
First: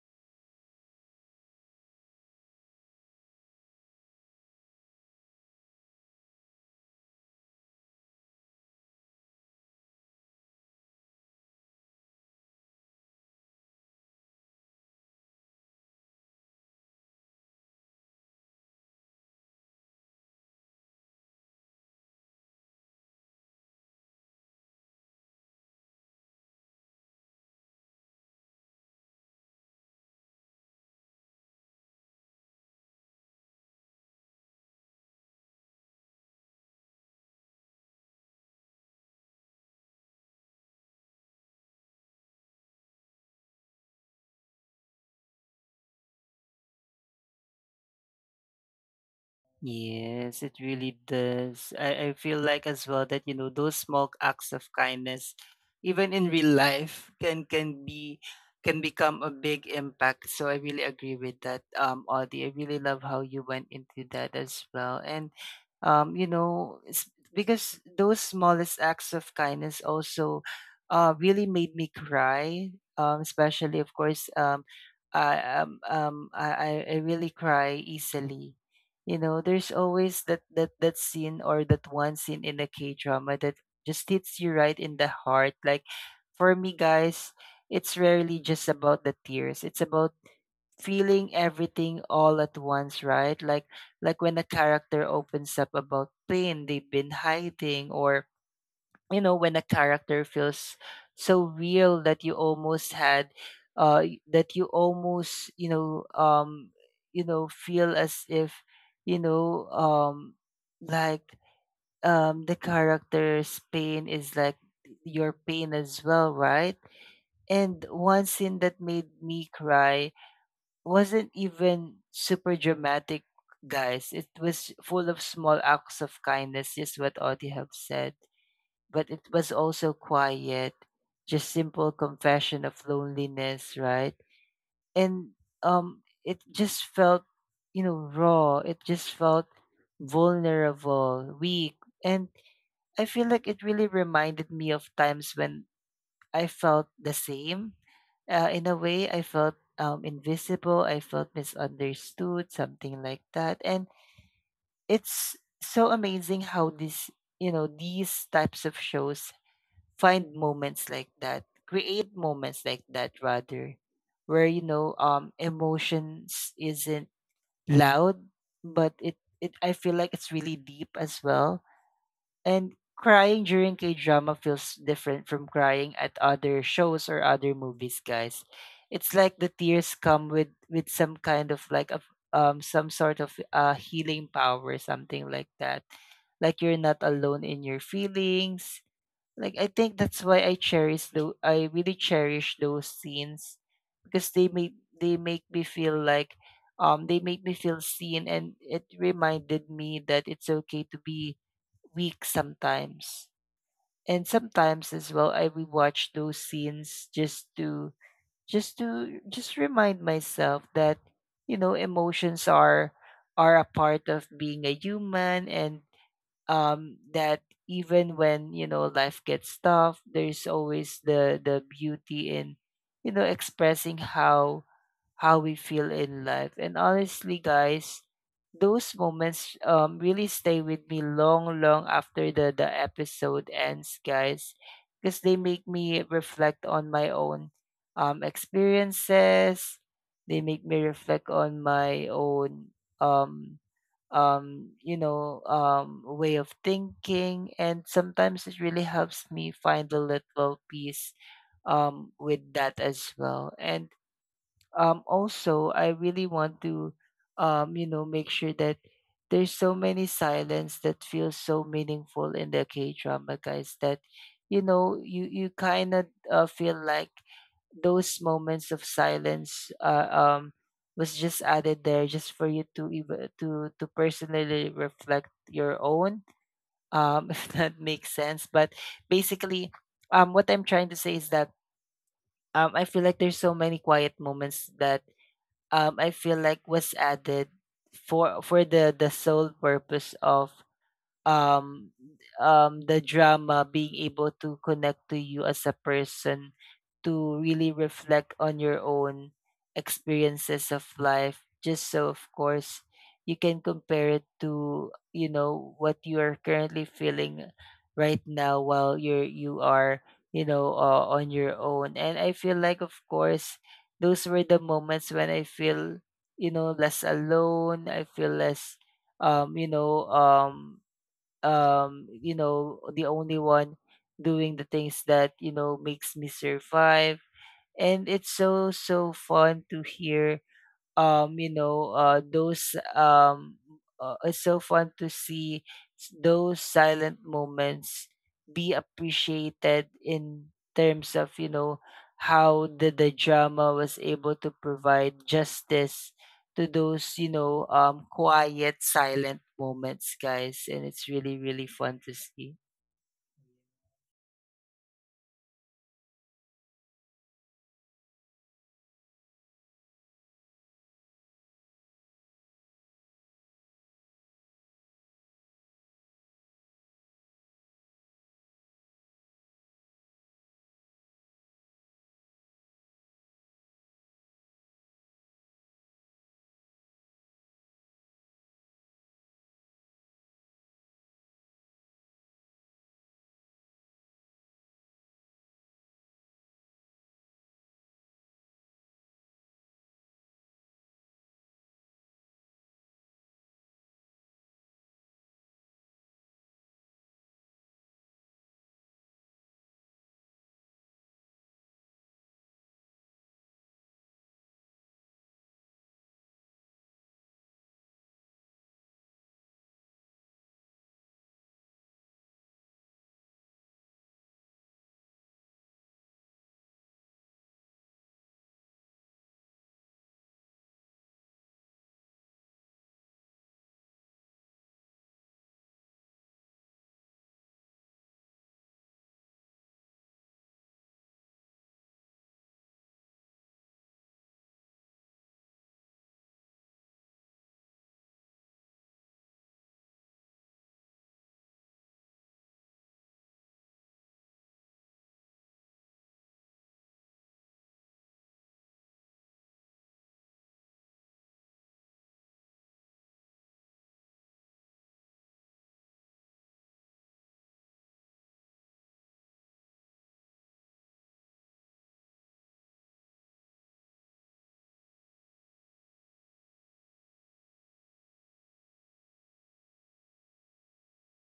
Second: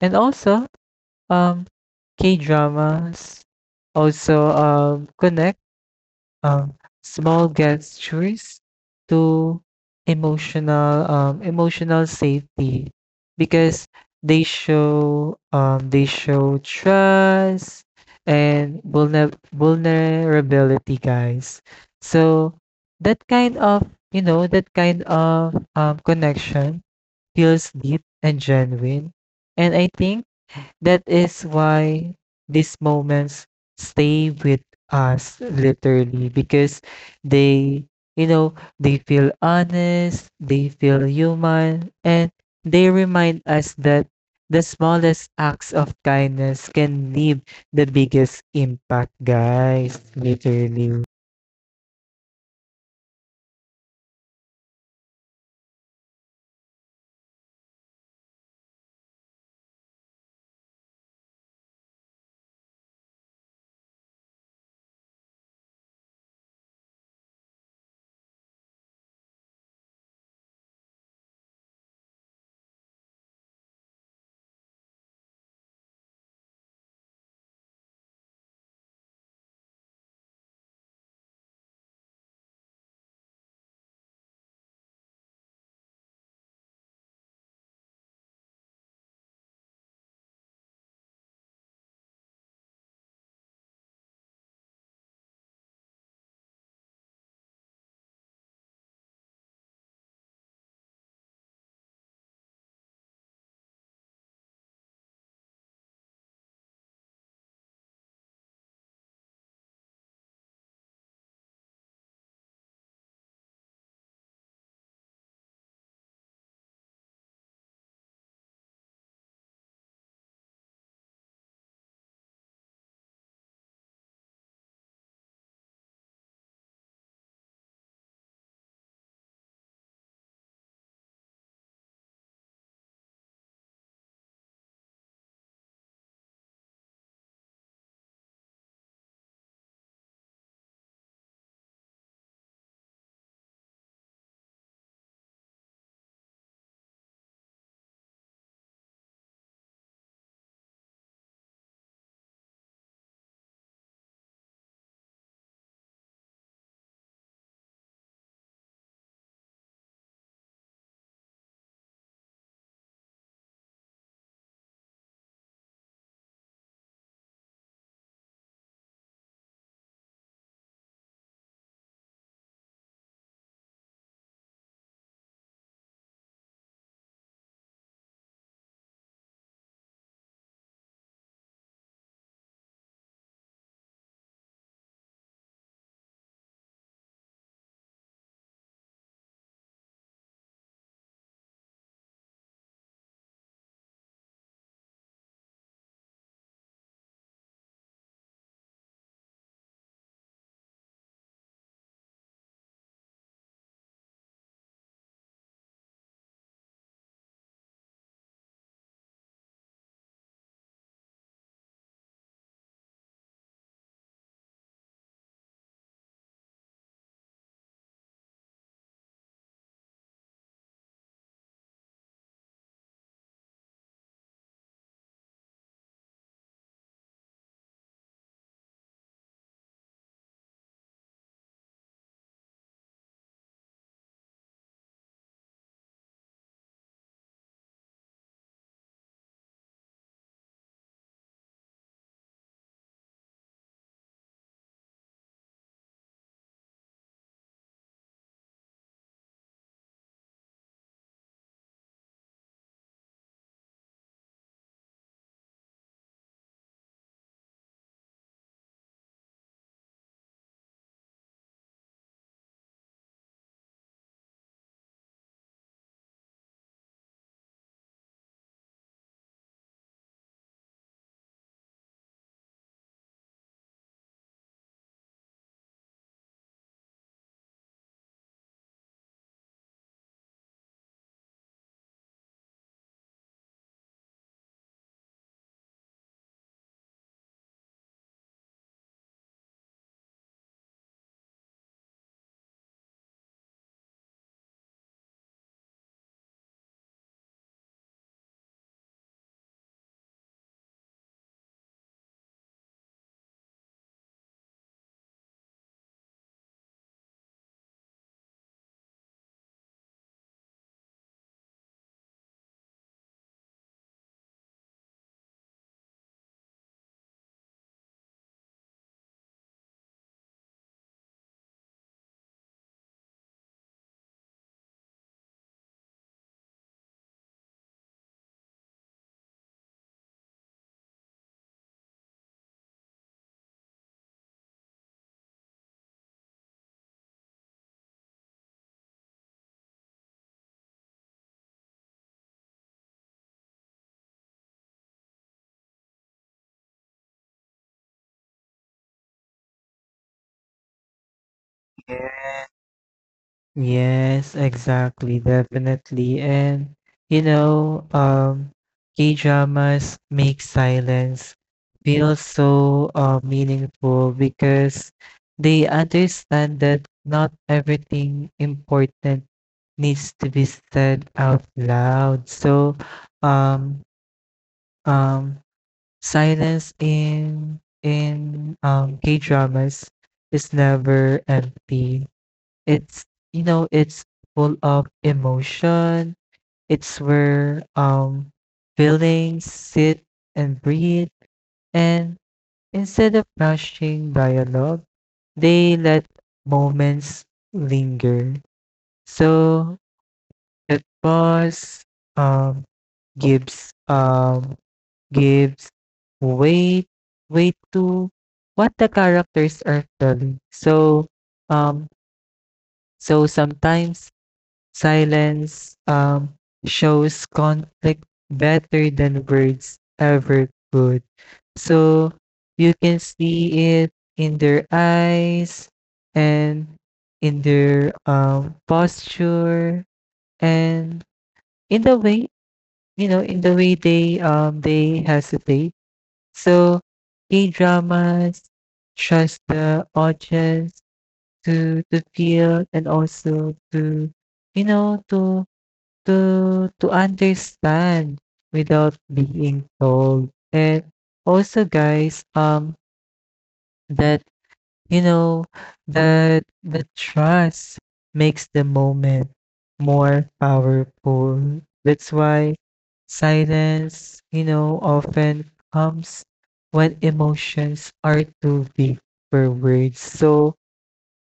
Speaker 2: and also, um, K-dramas also, connect um, small gestures to emotional emotional safety because they show trust and vulnerability, guys. So that kind of that kind of connection feels deep and genuine, and I think that is why these moments stay with us literally because they, they feel honest, they feel human, and they remind us that the smallest acts of kindness can leave the biggest impact, guys,
Speaker 1: Yes, it really
Speaker 2: literally.
Speaker 1: does. I feel like as well that, those small acts of kindness, even in real life, [LAUGHS] can become a big impact. So I really agree with that, Audie. I really love how you went into that as well. And, you know, it's because those smallest acts of kindness also, really made me cry. Especially, of course, I um, um I, I really cry easily. You know, there's always that scene, or that one scene in a K-drama, that just hits you right in the heart. Like, for me, guys, it's rarely just about the tears. It's about feeling everything all at once, right? Like, when a character opens up about pain they've been hiding, or, when a character feels so real that you almost had y- that you almost, feel as if, you know um like the character's pain is like your pain as well, right? And one scene that made me cry wasn't even super dramatic, guys. It was full of small acts of kindness, just what Audie have said, but it was also quiet, just simple confession of loneliness, right? And, it just felt, you know, raw. It just felt vulnerable, weak, and I feel like it really reminded me of times when I felt the same. In a way, I felt, invisible. I felt misunderstood, something like that. And it's so amazing how you know, these types of shows find moments like that, create moments like that rather, where, emotions isn't loud, but, it I feel like it's really deep as well. And crying during K drama feels different from crying at other shows or other movies, guys. It's like the tears come with some kind of like a some sort of healing power something like that, like you're not alone in your feelings. Like I think that's why I cherish, though I really cherish those scenes because they make me feel like they make me feel seen, and it reminded me that it's okay to be weak sometimes. And sometimes as well I rewatch those scenes just to just remind myself that you know emotions are a part of being a human, and that even when you know life gets tough, there's always the beauty in you know expressing how we feel in life. And honestly, guys, those moments really stay with me long, long after the episode ends, guys, because they make me reflect on my own experiences. They make me reflect on my own um way of thinking. And sometimes it really helps me find a little peace with that as well. And also, I really want to, you know, make sure that there's so many silence that feels so meaningful in the K drama, guys, that you know you kind of feel like those moments of silence was just added there just for you to even to personally reflect your own [LAUGHS] if that makes sense. But basically, what I'm trying to say is that I feel like there's so many quiet moments that I feel like was added for the sole purpose of um the drama being able to connect to you as a person, to really reflect on your own experiences of life, just so of course you can compare it to you know what you are currently feeling right now while you are you know on your own. And I feel like of course those were the moments when I feel you know less alone. I feel less um you know um you know the only one doing the things that you know makes me survive. And it's so so fun to hear you know those it's so fun to see those silent moments be appreciated in terms of you know how the drama was able to provide justice to those you know quiet silent moments, guys, and it's really really fun to see.
Speaker 2: Yes, exactly, definitely. And you know, um, K-dramas make silence feel so meaningful because they understand that not everything important needs to be said out loud. So, um, um, silence in K-dramas is never empty. It's it's full of emotion. It's where feelings sit and breathe, and instead of rushing dialogue, they let moments linger. So that pause um gives um gives weight, to what the characters are telling. So um sometimes silence shows conflict better than words ever could. So you can see it in their eyes, and in their posture, and in the way in the way they hesitate. So K dramas trust the audience to feel, and also to you know to to understand without being told. And also, guys, that you know that the trust makes the moment more powerful. That's why silence, often comes when emotions are too big for words. So,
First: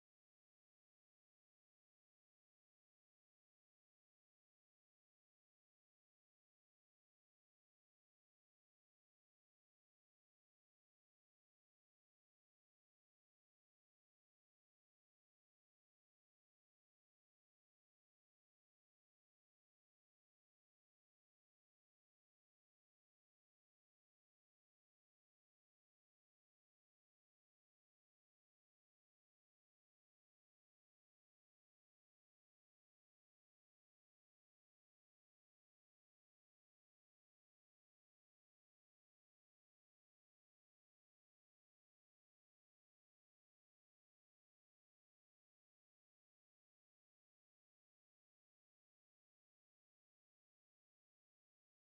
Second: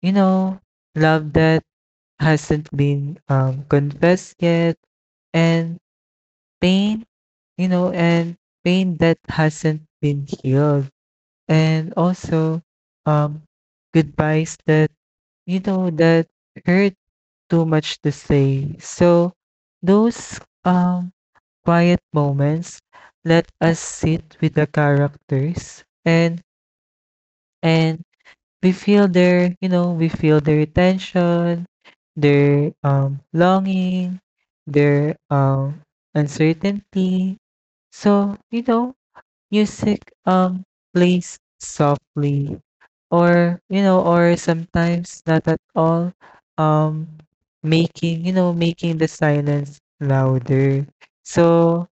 Speaker 2: you know, love that hasn't been confessed yet, and pain, you know, and pain that hasn't been healed. And also, um, goodbyes that, that hurt too much to say. So, those quiet moments let us sit with the characters, and and we feel their, we feel their tension, their longing, their uncertainty. So, music plays softly or, or sometimes not at all, um, making, making the silence louder. So,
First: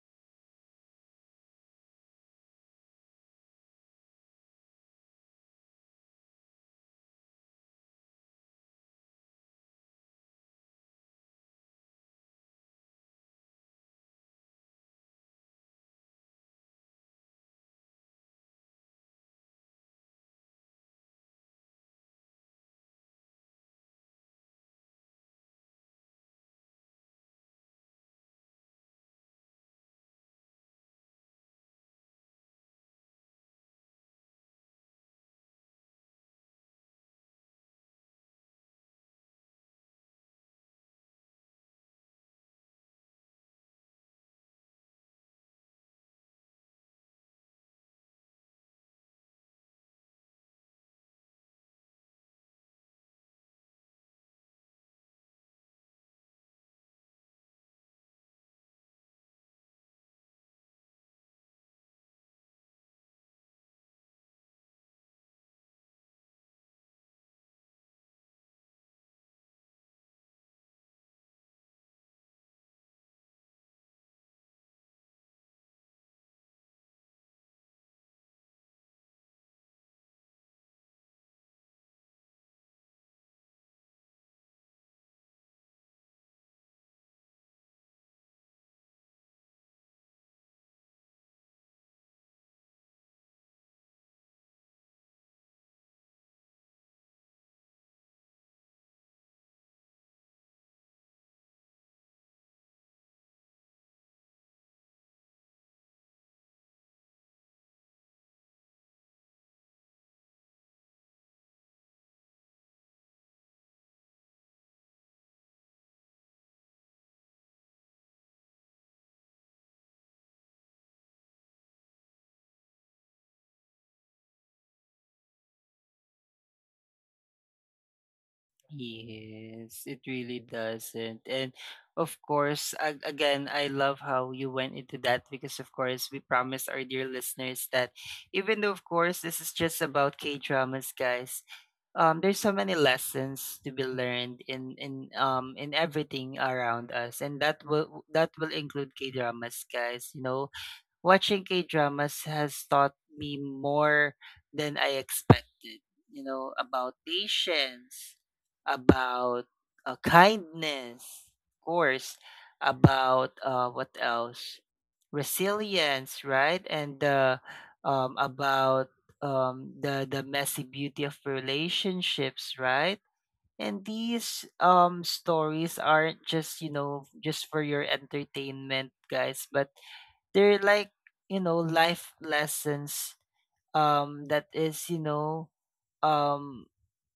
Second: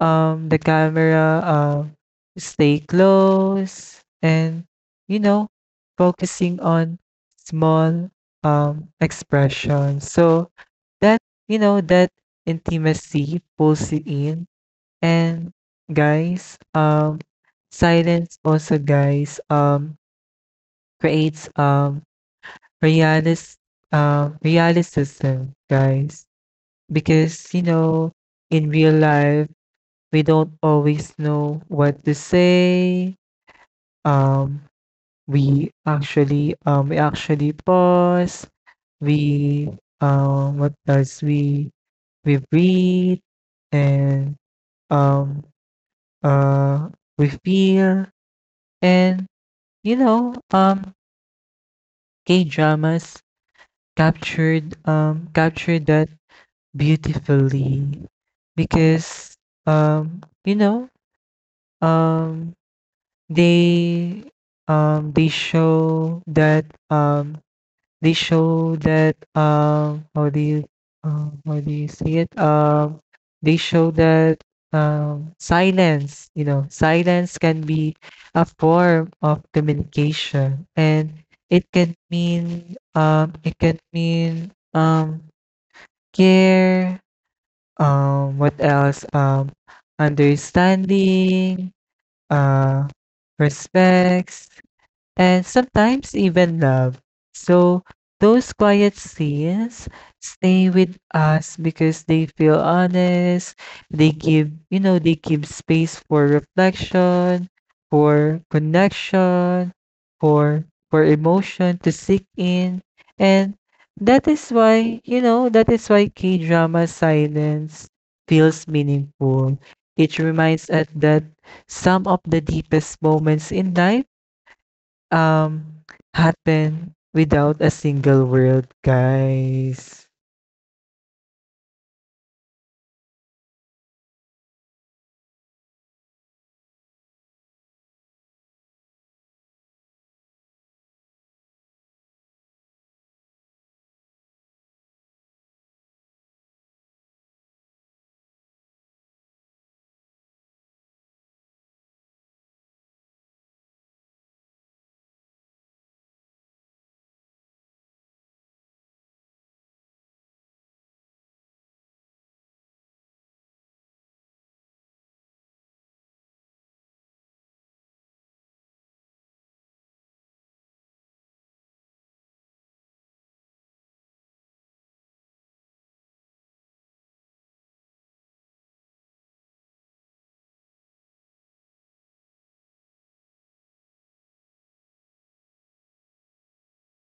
Speaker 2: the camera stay close and you know focusing on small expressions, so that that intimacy pulls you in. And, guys, silence also, guys, creates realis realisticism, guys, because in real life we don't always know what to say. Um, we actually we actually pause. We what else we breathe, and um uh we feel, and you know um gay dramas captured that beautifully because um you know um they um they show that um they show that how do you see it they show that, silence, silence can be a form of communication, and it can mean care, what else understanding, uh respects, and sometimes even love. So those quiet scenes stay with us because they feel honest, they give, they give space for reflection, for connection, for emotion to sink in. And that is why, that is why K-drama silence feels meaningful. It reminds us that some of the deepest moments in life um happen without a single word,
Speaker 1: Yes, it
Speaker 2: guys.
Speaker 1: really doesn't. And of course, again, I love how you went into that because, of course, we promised our dear listeners that even though, of course, this is just about K dramas, guys, there's so many lessons to be learned in everything around us, and that will include K dramas, guys. You know, watching K-dramas has taught me more than I expected, you know, about patience, about kindness, of course, about what else? Resilience, right? And about the messy beauty of relationships, right? And these stories aren't just, you know, just for your entertainment, guys, but they're like you know life lessons that is you know um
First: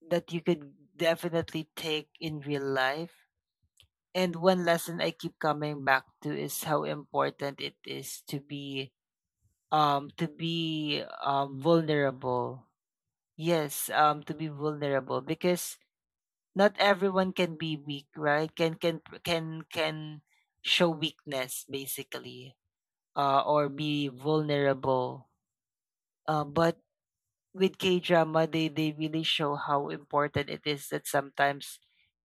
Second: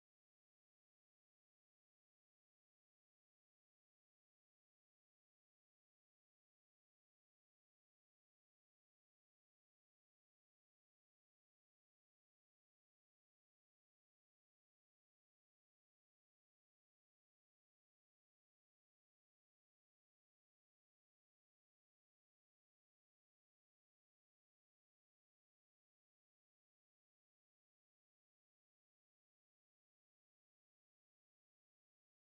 Speaker 1: that you could definitely take in real life. And one lesson I keep coming back to is how important it is to be vulnerable. Yes, to be vulnerable, because not everyone can be weak, right? Can show weakness basically, or be vulnerable. But with K-drama, they really show how important it is that sometimes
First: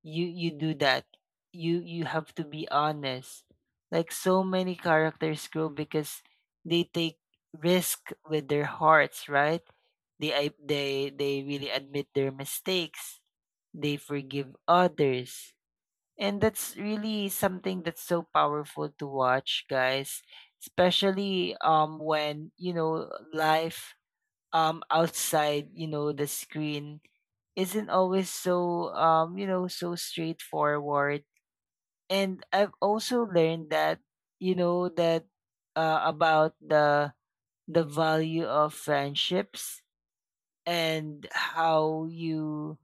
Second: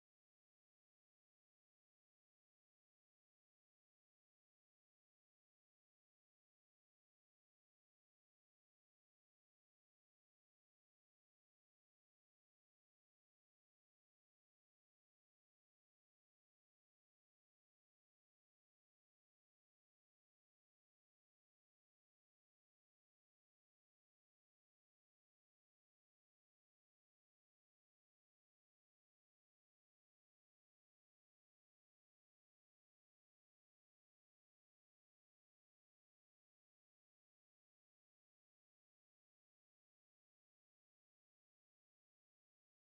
Speaker 1: you do that. You have to be honest. Like so many characters grow because they take risk with their hearts, right? They I- they really admit their mistakes. They forgive others. And that's really something that's so powerful to watch, guys. Especially when, you know, life outside you know the screen isn't always so you know so straightforward. And I've also learned that you know that about the value of friendships, and how you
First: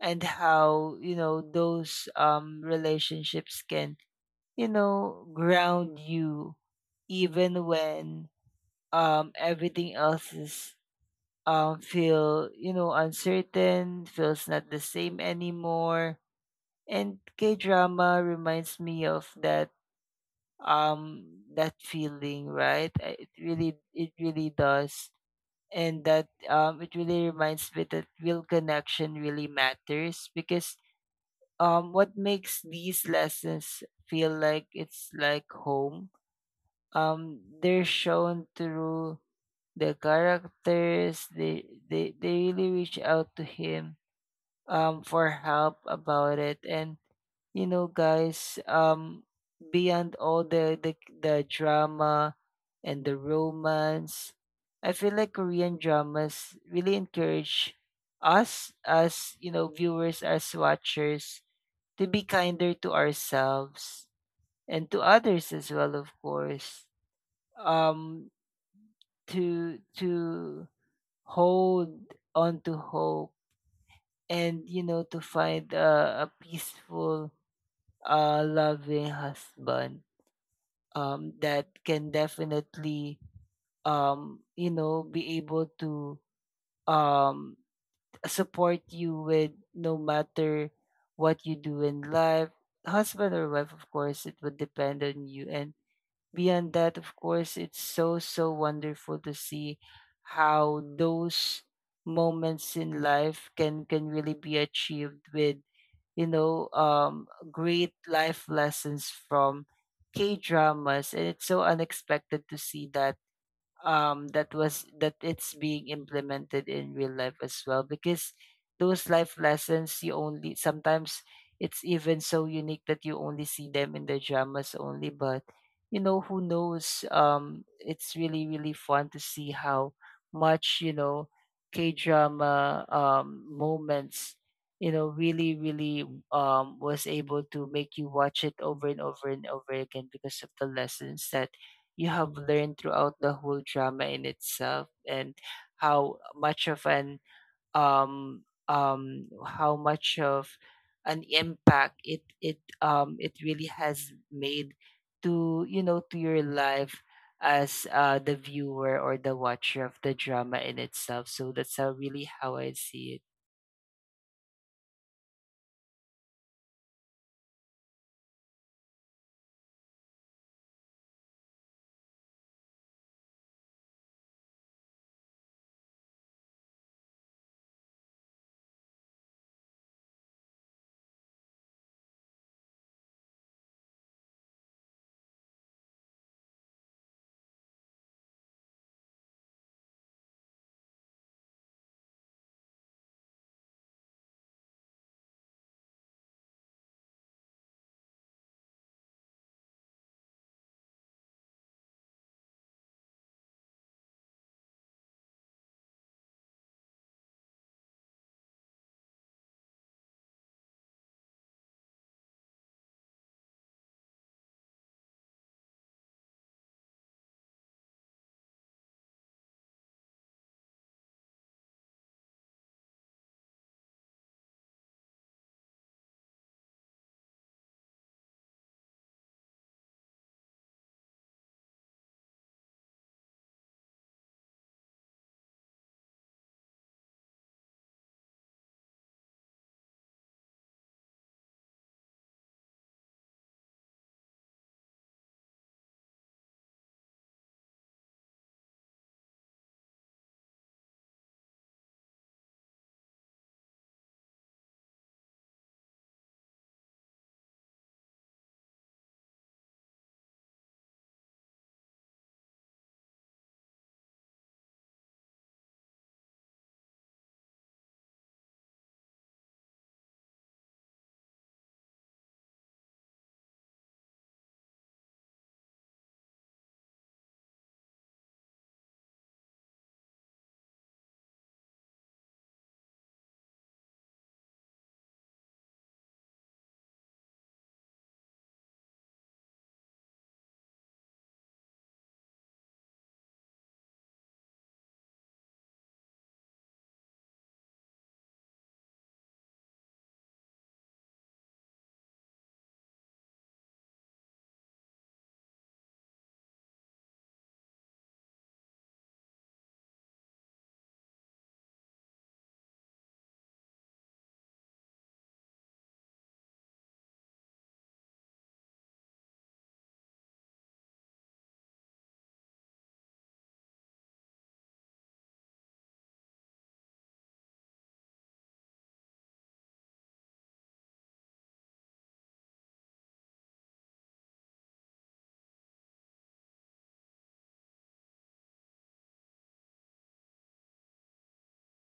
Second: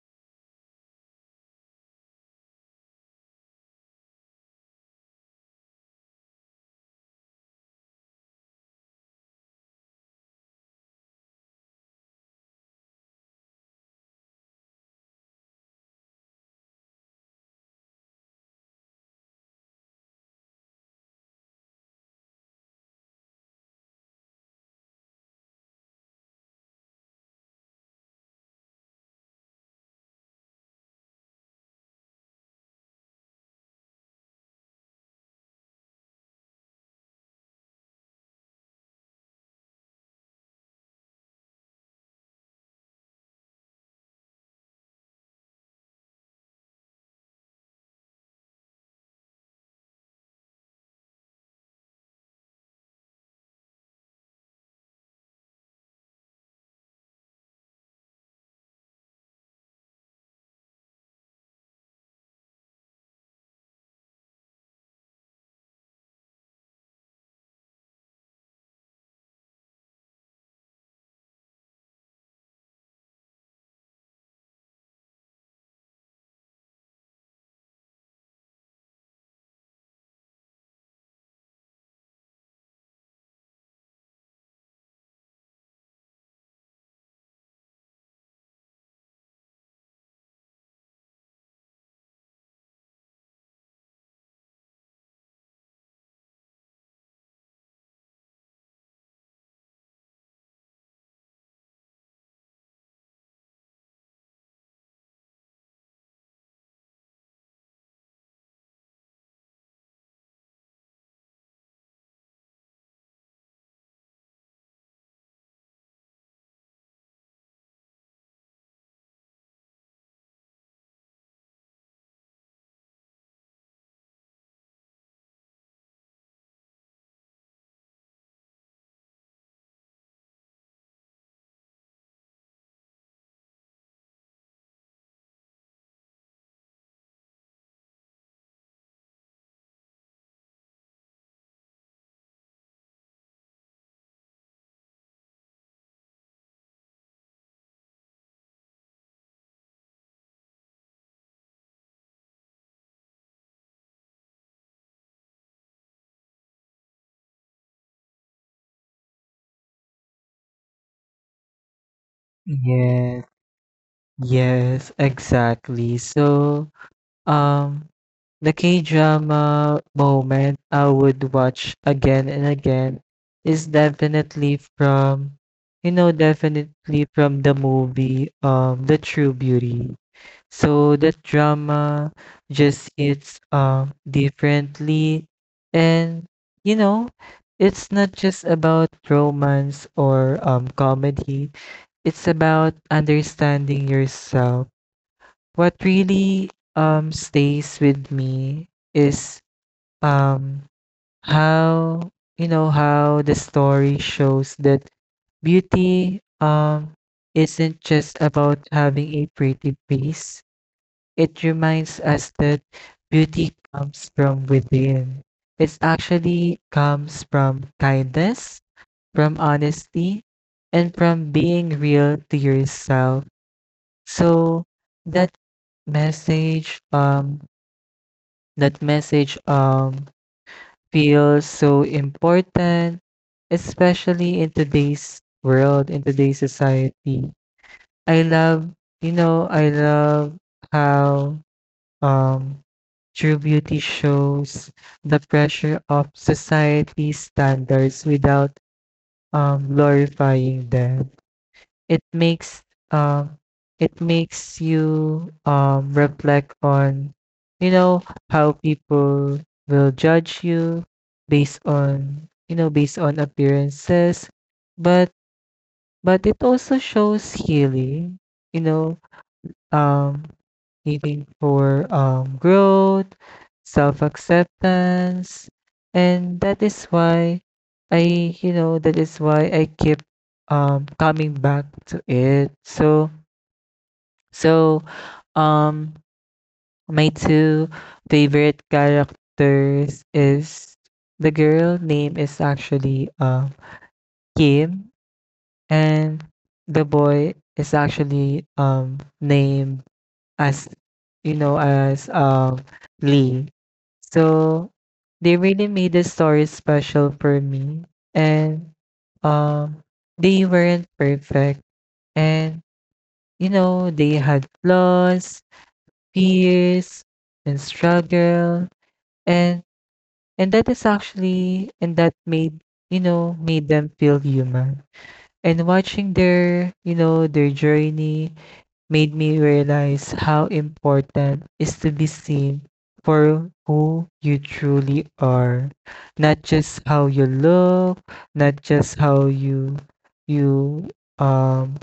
Speaker 1: and how you know those relationships can you know ground you even when everything else is, feel, you know, uncertain, feels not the same anymore. And K drama reminds me of that um that feeling, right? It really it really does. And that it really reminds me that real connection really matters, because what makes these lessons feel like it's like home, they're shown through the characters. They really reach out to him for help about it. And you know guys, beyond all the drama and the romance, I feel like Korean dramas really encourage us as you know viewers, as watchers, to be kinder to ourselves and to others as well, of course. um to hold on to hope, and you know to find a peaceful loving husband that can definitely you know be able to um support you with no matter what you do in life. Husband or wife, of course, it would depend on you. And beyond that, of course, it's so, so wonderful to see how those moments in life can really be achieved with you know great life lessons from K dramas. And it's so unexpected to see that that was that it's being implemented in real life as well, because those life lessons, you only sometimes, it's even so unique that you only see them in the dramas only. But you know who knows, it's really really fun to see how much you know K drama moments you know really really was able to make you watch it over and over and over again because of the lessons that you have learned throughout the whole drama in itself. And how much of an how much of an impact it really has made to you know to your life as the viewer or the watcher of the drama in itself. So that's how really how I see it.
Speaker 2: Yes, yes, exactly. So, um, the K-drama moment I would watch again and again is definitely from, definitely from the movie, The True Beauty. So that drama just hits differently, and you know it's not just about romance or comedy, it's about understanding yourself. What really stays with me is um how how the story shows that beauty isn't just about having a pretty face. It reminds us that beauty comes from within. It actually comes from kindness, from honesty, and from being real to yourself. So that message, um, that message, feels so important, especially in today's world, in today's society. I love, I love how, um, true beauty shows the pressure of society's standards without glorifying them. It makes um, it makes you reflect on, you know, how people will judge you based on, based on appearances. But it also shows healing. You know, um, needing for growth, self acceptance. And that is why that is why I keep coming back to it. So, so, um, my two favorite characters is, the girl name is actually Kim, and the boy is actually named as you know as um Lee. So they really made the story special for me, and um they weren't perfect, and they had flaws, fears, and struggle, and and that is actually and that made made them feel human, and watching their their journey made me realize how important is to be seen for who you truly are, not just how you look, not just how you you um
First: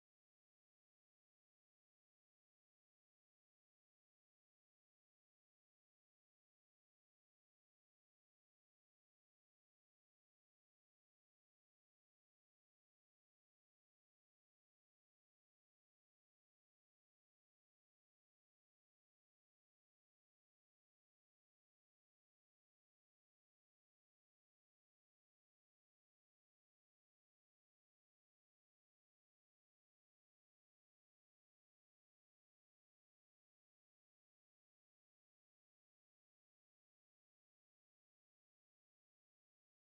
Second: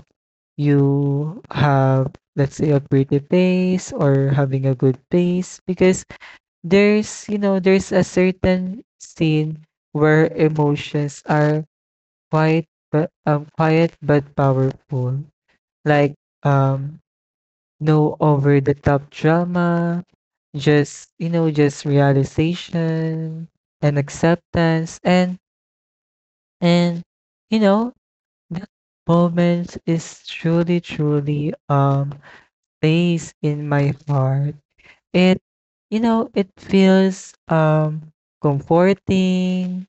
Speaker 2: you have, let's say, a pretty face or having a good face. Because there's there's a certain scene where emotions are quiet but powerful, like um no over the top drama, just, just realization and acceptance, and and you know, that moment is truly, truly placed in my heart. It, it feels comforting,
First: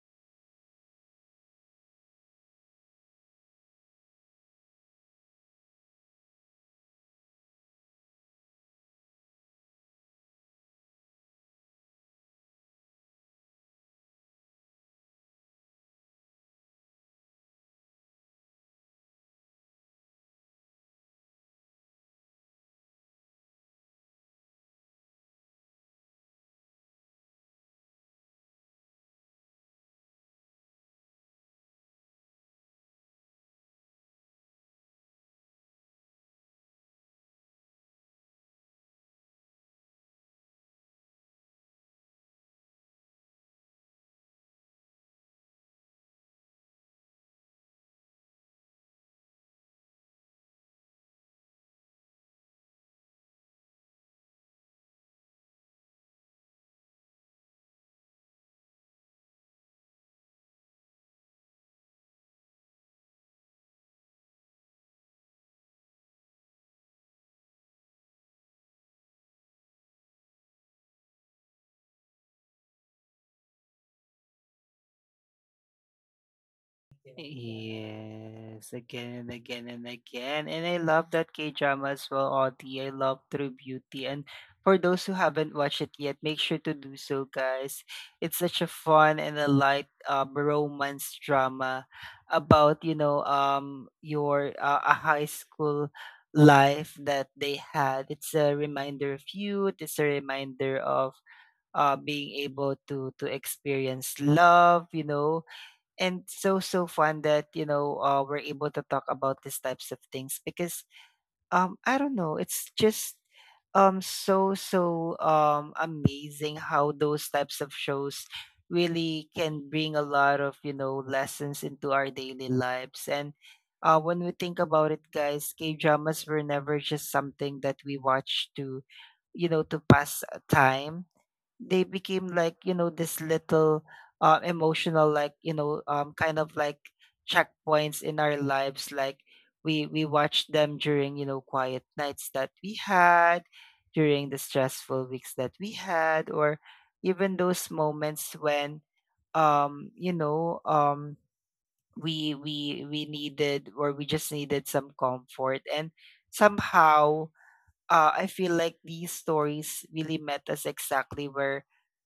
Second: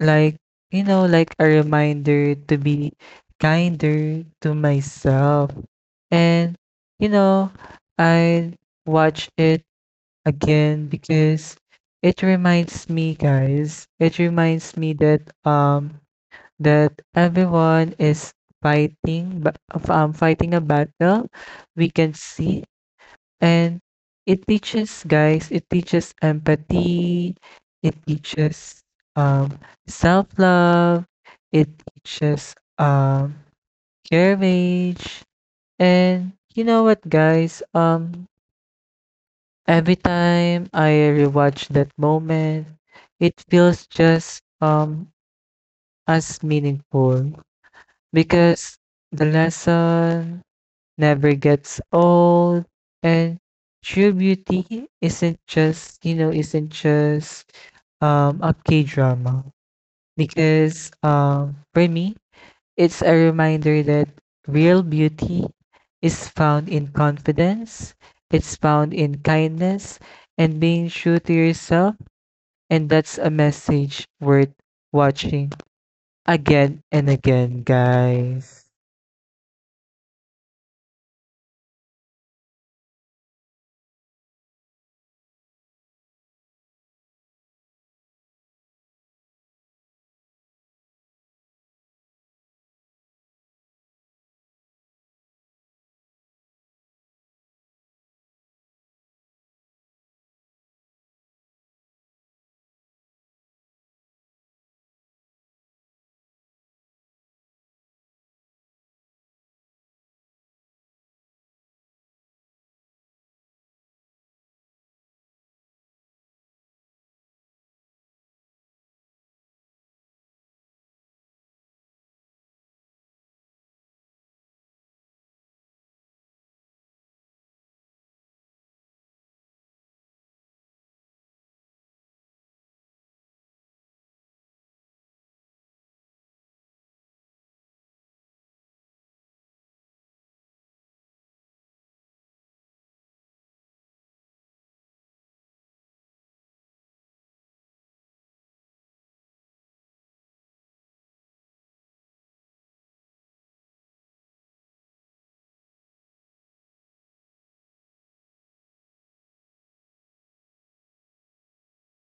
Speaker 2: like like a reminder to be kinder to myself, and you know I watch it again because it reminds me, guys, it reminds me that that everyone is fighting but fighting a battle we can see. And it teaches, guys, it teaches empathy, it teaches um self-love, it teaches courage. And you know what, guys, every time I rewatch that moment, it feels just as meaningful because the lesson never gets old, and true beauty isn't just a K drama because for me it's a reminder that real beauty is found in confidence, it's found in kindness and being true to yourself, and that's a message worth watching again and again, guys.
Speaker 1: Yes, again and again and again. And I love that K drama as well, Audie. I love True Beauty. And for those who haven't watched it yet, make sure to do so, guys. It's such a fun and a light romance drama about, you know, your a high school life that they had. It's a reminder of youth, it's a reminder of being able to experience love, you know. And so so fun that you know we're able to talk about these types of things, because I don't know, it's just so so amazing how those types of shows really can bring a lot of you know lessons into our daily lives. And when we think about it, guys, K dramas were never just something that we watch to you know to pass time. They became like, you know, this little emotional, like, you know, kind of like checkpoints in our lives. Like we watched them during, you know, quiet nights that we had, during the stressful weeks that we had, or even those moments when um, you know, um we needed, or we just needed some comfort. And somehow I feel like these stories really met us exactly where,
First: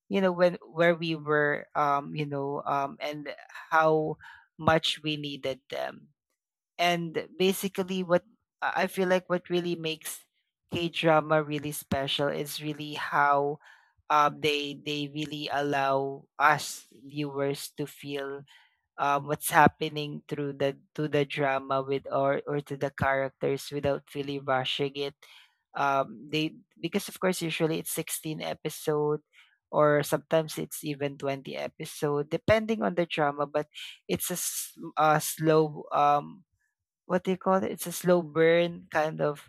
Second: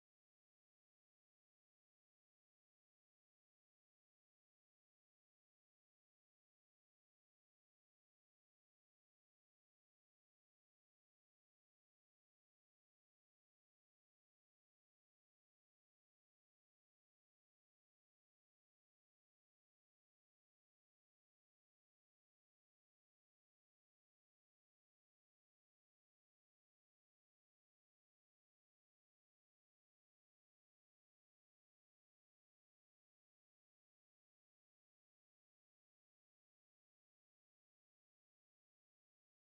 Speaker 1: you know, when where we were, and how much we needed them. And basically, what I feel like what really makes K drama really special is really how they really allow us viewers to feel what's happening through the drama with or to the characters without really rushing it. They, because of course usually it's 16 episode, or sometimes it's even 20 episode depending on the drama. But it's a slow what do you call it it's a slow burn kind of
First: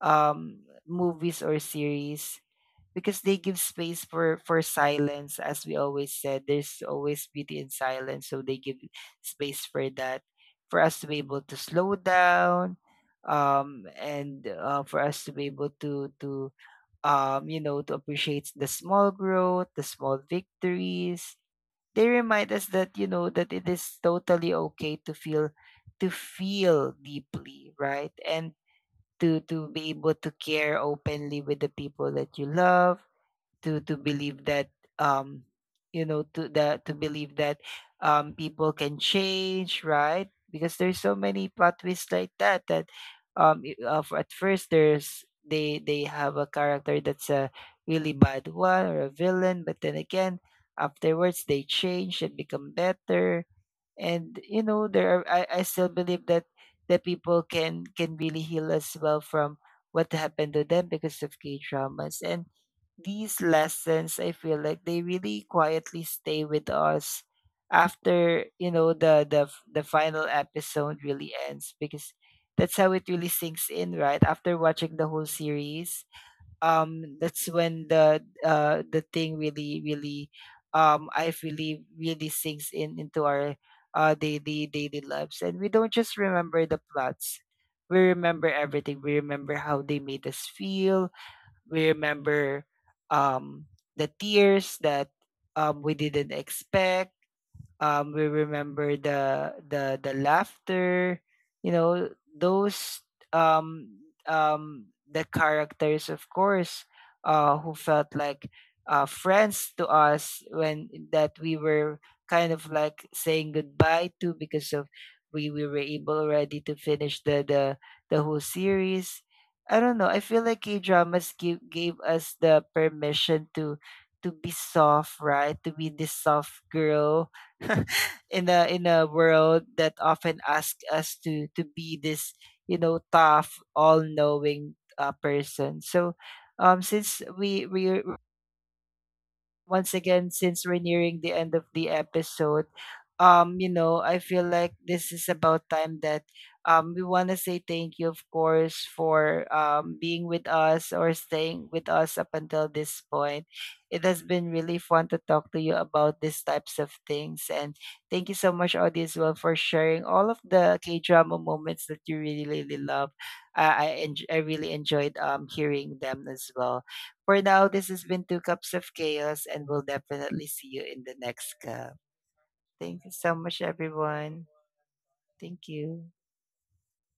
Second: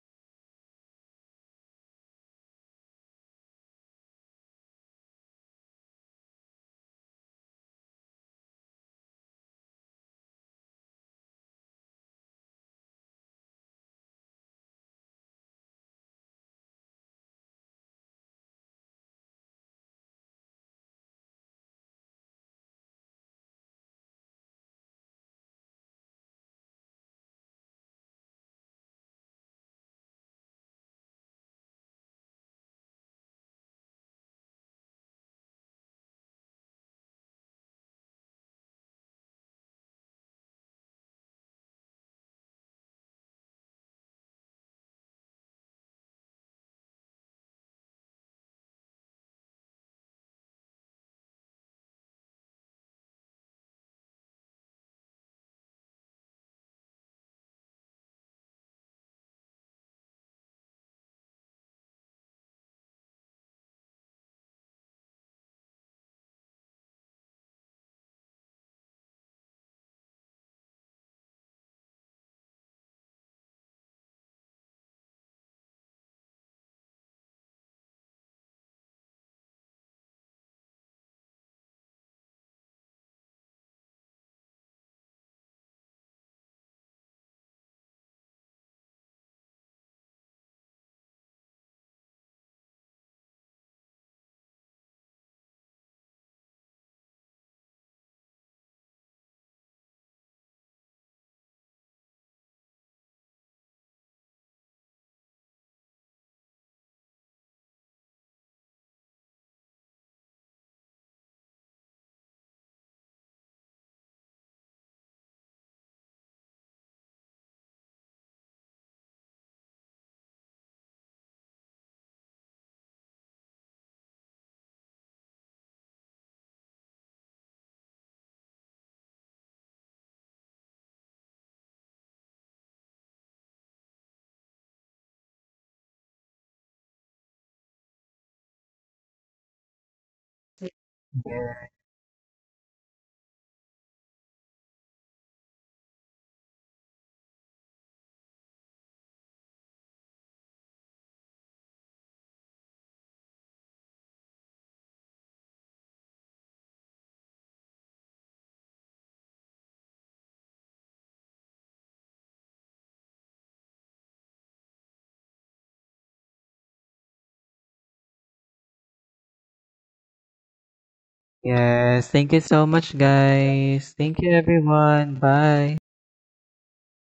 Speaker 1: movies or series, because they give space for silence. As we always said, there's always beauty in silence. So they give space for that, for us to be able to slow down and for us to be able to you know to appreciate the small growth, the small victories. They remind us that you know that it is totally okay to feel, to feel deeply, right? And to be able to care openly with the people that you love, to believe that um to believe that people can change, right? Because there's so many plot twists like that, that at first there's they have a character that's a really bad one or a villain, but then again afterwards they change and become better. And you know there are, I still believe that people can really heal as well from what happened to them because of K dramas. And these lessons I feel like they really quietly stay with us after you know the final episode really ends, because that's how it really sinks in right after watching the whole series. That's when the thing really really I really really sinks in into our daily daily lives. And we don't just remember the plots, we remember everything. We remember how they made us feel. We remember um the tears that we didn't expect. We remember the laughter, you know, those um the characters of course, who felt like friends to us, when that we were kind of like saying goodbye to because of we were able already to finish the whole series. I don't know, I feel like K-dramas give, gave gave us the permission to be soft, right? To be this soft girl [LAUGHS] in a world that often asks us to be this you know tough all knowing person. So since we once again, since we're nearing the end of the episode, you know, I feel like this is about time that we want to say thank you, of course, for being with us or staying with us up until this point. It has been really fun to talk to you about these types of things. And thank you so much, Audie, as well, for sharing all of the K drama moments that you really, really love. I really enjoyed hearing them as well. For now, this has been Two Cups of Chaos, and we'll definitely see you in the next cup.
Speaker 2: Yes, thank you so much,
Speaker 1: Thank you so much,
Speaker 2: guys. Thank you,
Speaker 1: everyone.
Speaker 2: everyone.
Speaker 1: Thank
Speaker 2: Bye.
Speaker 1: you.